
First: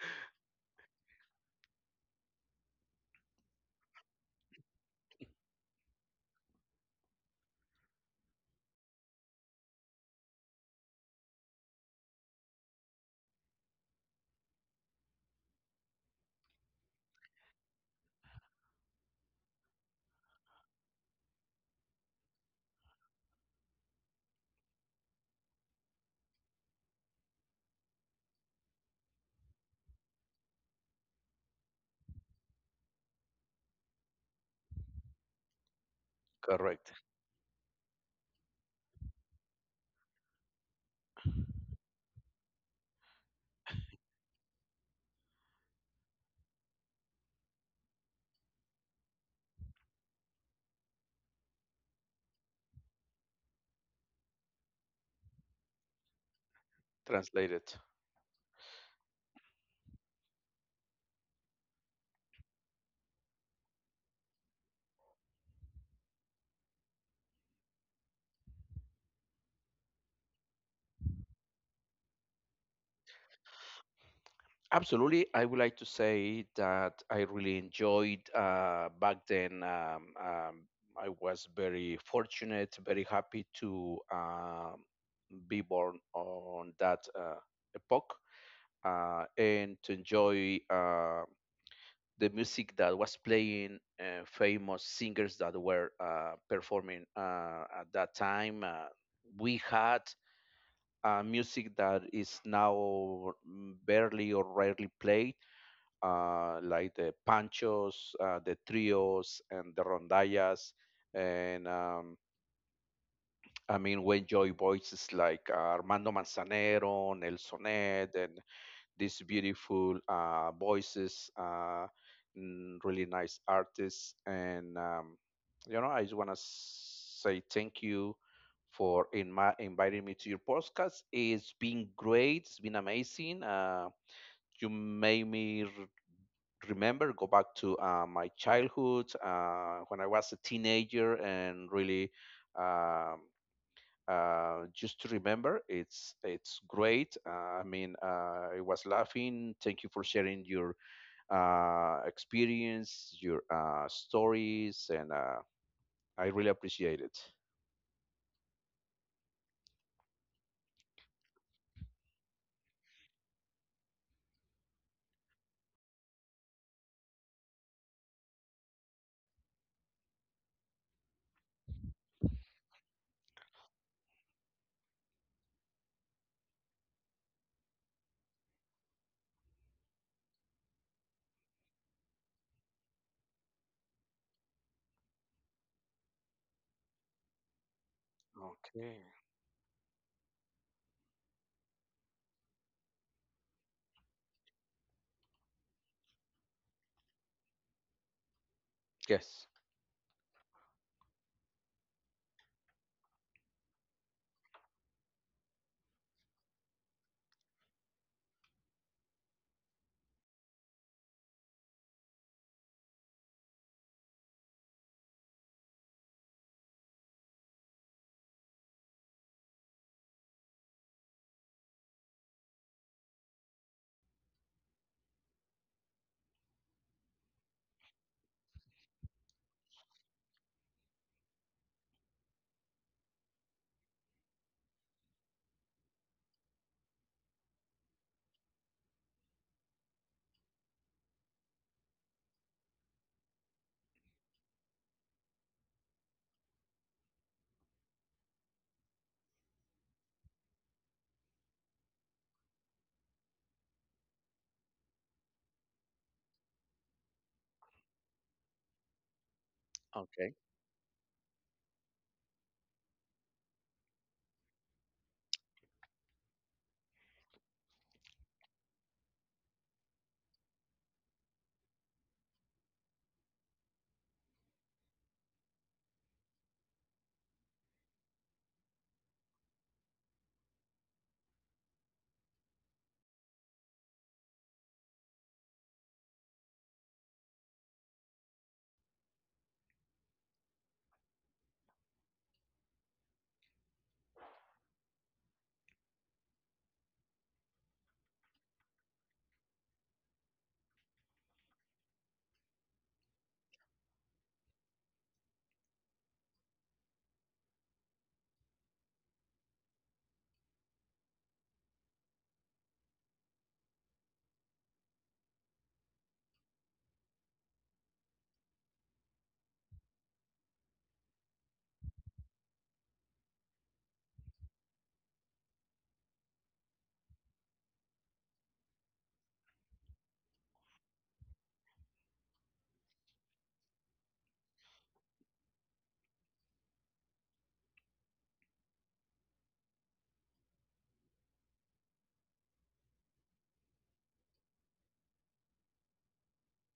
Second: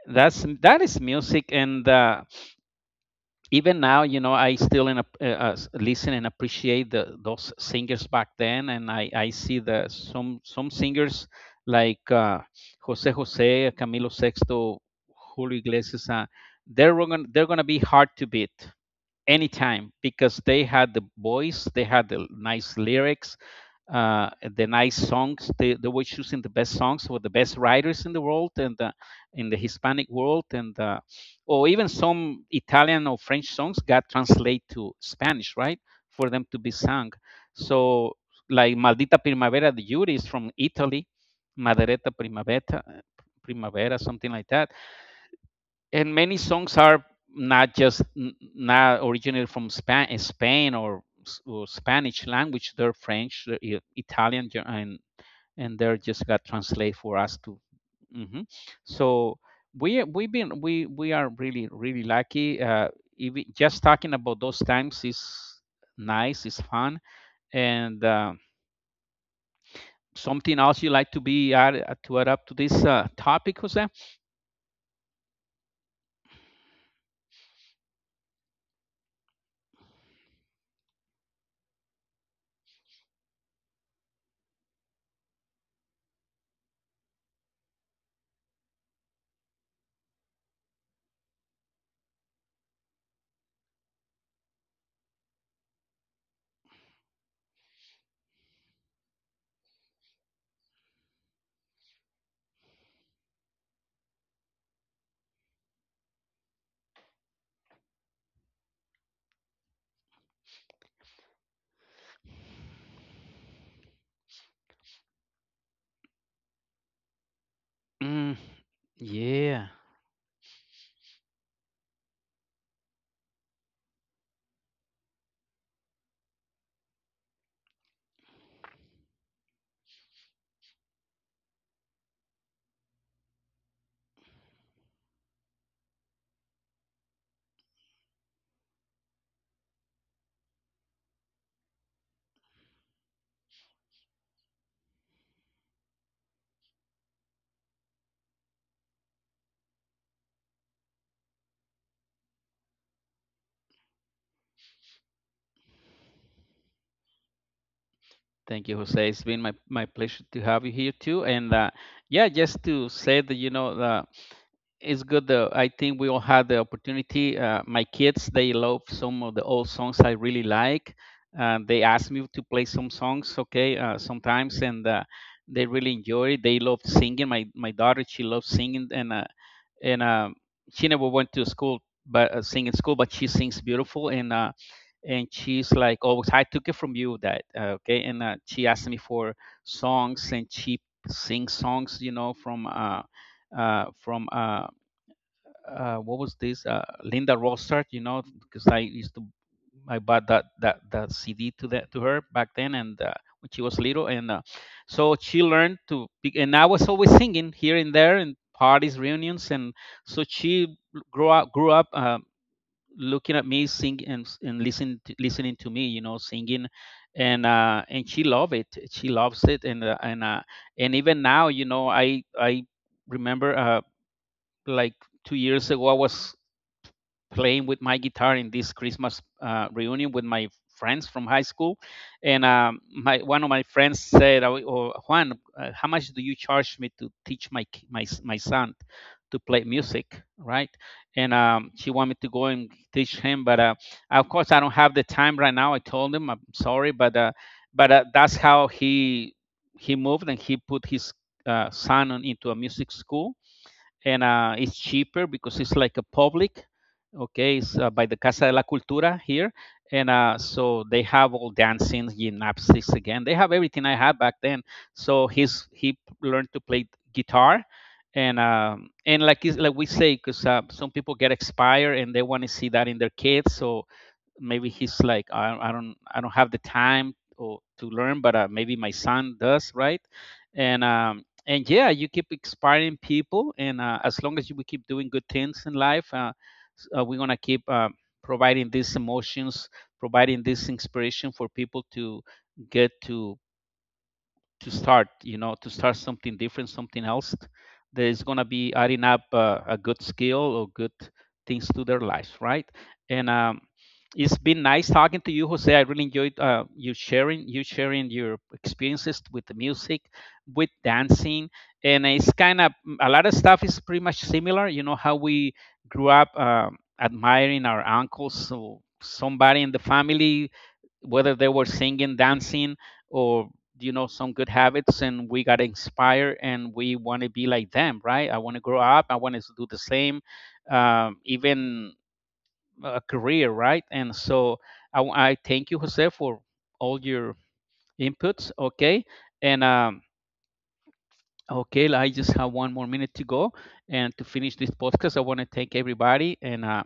Speaker 1: That is music, and even now, I still listen and appreciate those singers back then, and I see the some singers like jose jose camilo sexto julio iglesias. They're going to be hard to beat anytime because they had the voice, they had the nice lyrics, uh, the nice songs. They were choosing the best songs with the best writers in the world, and in the Hispanic world, and or even some Italian or French songs got translated to Spanish, right, for them to be
Speaker 2: Correct.
Speaker 1: sung. So like Maldita Primavera de Yuri is from Italy, Maderetta Primavera, Primavera, something like that, and many songs are not just n- not originally from Spain, or Spanish language. They're French, they're Italian, and they're just got translate for us to.
Speaker 2: Translated.
Speaker 1: Hmm. So we we've been we are really, really lucky. Even just talking about those times is nice. It's fun and. Something else you like to add up to this topic, Jose?
Speaker 2: Absolutely. I would like to say that I really enjoyed back then. I was very fortunate, very happy to be born on that epoch, and to enjoy the music that was playing, famous singers that were performing at that time. We had music that is now barely or rarely played, like the panchos, the trios, and the rondallas. And I mean, we enjoy voices like Armando Manzanero, Nelson Ed,
Speaker 1: Mm,
Speaker 2: and these
Speaker 1: yeah.
Speaker 2: beautiful voices, really nice artists, and you know, I just want to say thank you for inviting me to your podcast. It's been great. It's been amazing. You made me remember, go back to my childhood when I was a teenager, and really. Um, just to remember it's great. I was laughing. Thank you for sharing your experience, your stories, and I really appreciate it.
Speaker 1: Thank you, Jose. It's been my pleasure to have you here too. And yeah, just to say that, it's good. I think we all had the opportunity. My kids they love some of the old songs I really like. They ask me to play some songs, okay, sometimes, and they really enjoy it. They love singing. My daughter, she loves singing, and she never went to school, but singing school, but she sings beautiful and. And she's like, "Oh, I took it from you that okay." And She asked me
Speaker 2: Okay.
Speaker 1: for songs, and she sings songs, from what was this, Linda Rosart, because I used to
Speaker 2: Yes.
Speaker 1: I bought that CD to her back then, and when she was little, and so she learned to. And I was always singing here and there and parties, reunions, and so she grew up. Looking at me sing and listening to me singing. And she loves it, and even now, I remember, like 2 years ago, I was playing with my guitar in this Christmas reunion with my friends from high school, and my one of my friends said, "Oh, Juan, how much do you charge me to teach my my son to play music?" Right, and she wanted me to go and teach him, but, of course I don't have the time right now. I told him, "I'm sorry," but that's how he moved and he put his son into a music school, and it's cheaper because it's like a public. Okay, it's by the Casa de la Cultura here, and
Speaker 2: Okay.
Speaker 1: so they have all dancing, gymnastics again. They have everything I had back then. So he learned to play guitar, and like is like we say, because some people get expired and they want to see that in their kids. So maybe he's like, I don't have the time or to learn, but maybe my son does, right? And yeah, you keep inspiring people, and as long as you we keep doing good things in life, we're gonna keep providing these emotions, providing this inspiration for people to get to start, something different, something else that is going to be adding up, a good skill or good things to their lives, right? and It's been nice talking to you, Jose. I really enjoyed, you sharing your experiences with the music, with dancing, and it's kind of, a lot of stuff is pretty much similar, you know how we grew up, admiring our uncles, so somebody in the family, whether they were singing, dancing, or some good habits, and we got inspired, and we want to be like them, right? I want to grow up, I want to do the same, even a career, right? And so I thank you, Jose, for all your inputs, okay, and okay, I just have one more minute to go, and to finish this podcast, I want to thank everybody, and uh,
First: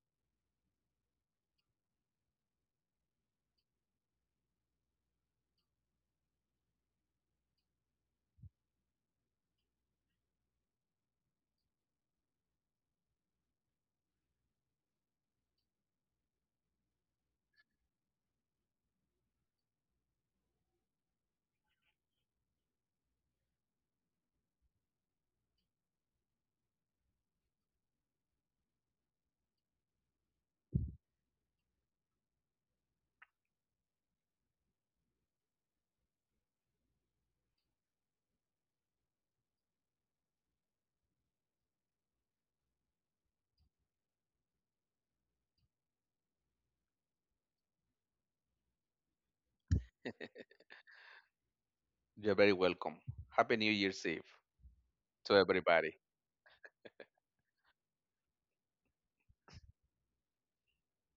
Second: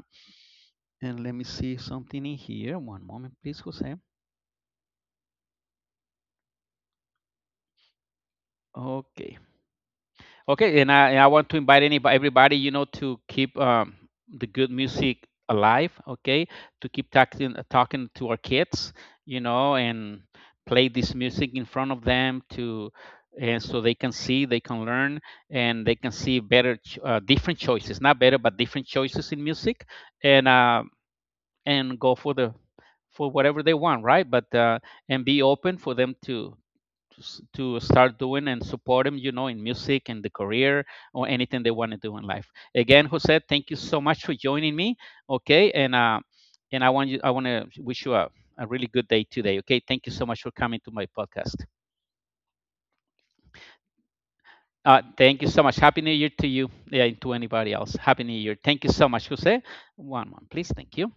Speaker 1: and let me see something in here. One moment, please, Jose. Okay. Okay, and I want to invite anybody, everybody, you know, to keep, the good music alive. Okay, to keep talking to our kids, you know, and play this music in front of them to, and so they can see, they can learn, and they can see better, different choices, not better, but different choices in music, and uh, and go for the for whatever they want, right? But and be open for them to to start doing and support them, in music and the career, or anything they want to do in life. Again, Jose, thank you so much for joining me. Okay, and I want to wish you a really good day today. Okay, thank you so much for coming to my podcast.
Speaker 2: You're very welcome. Happy New Year's Eve to
Speaker 1: Thank you so much.
Speaker 2: everybody.
Speaker 1: Happy New Year to you, yeah, and to anybody else. Happy New Year. Thank you so much, Jose. One, one, please. Thank you.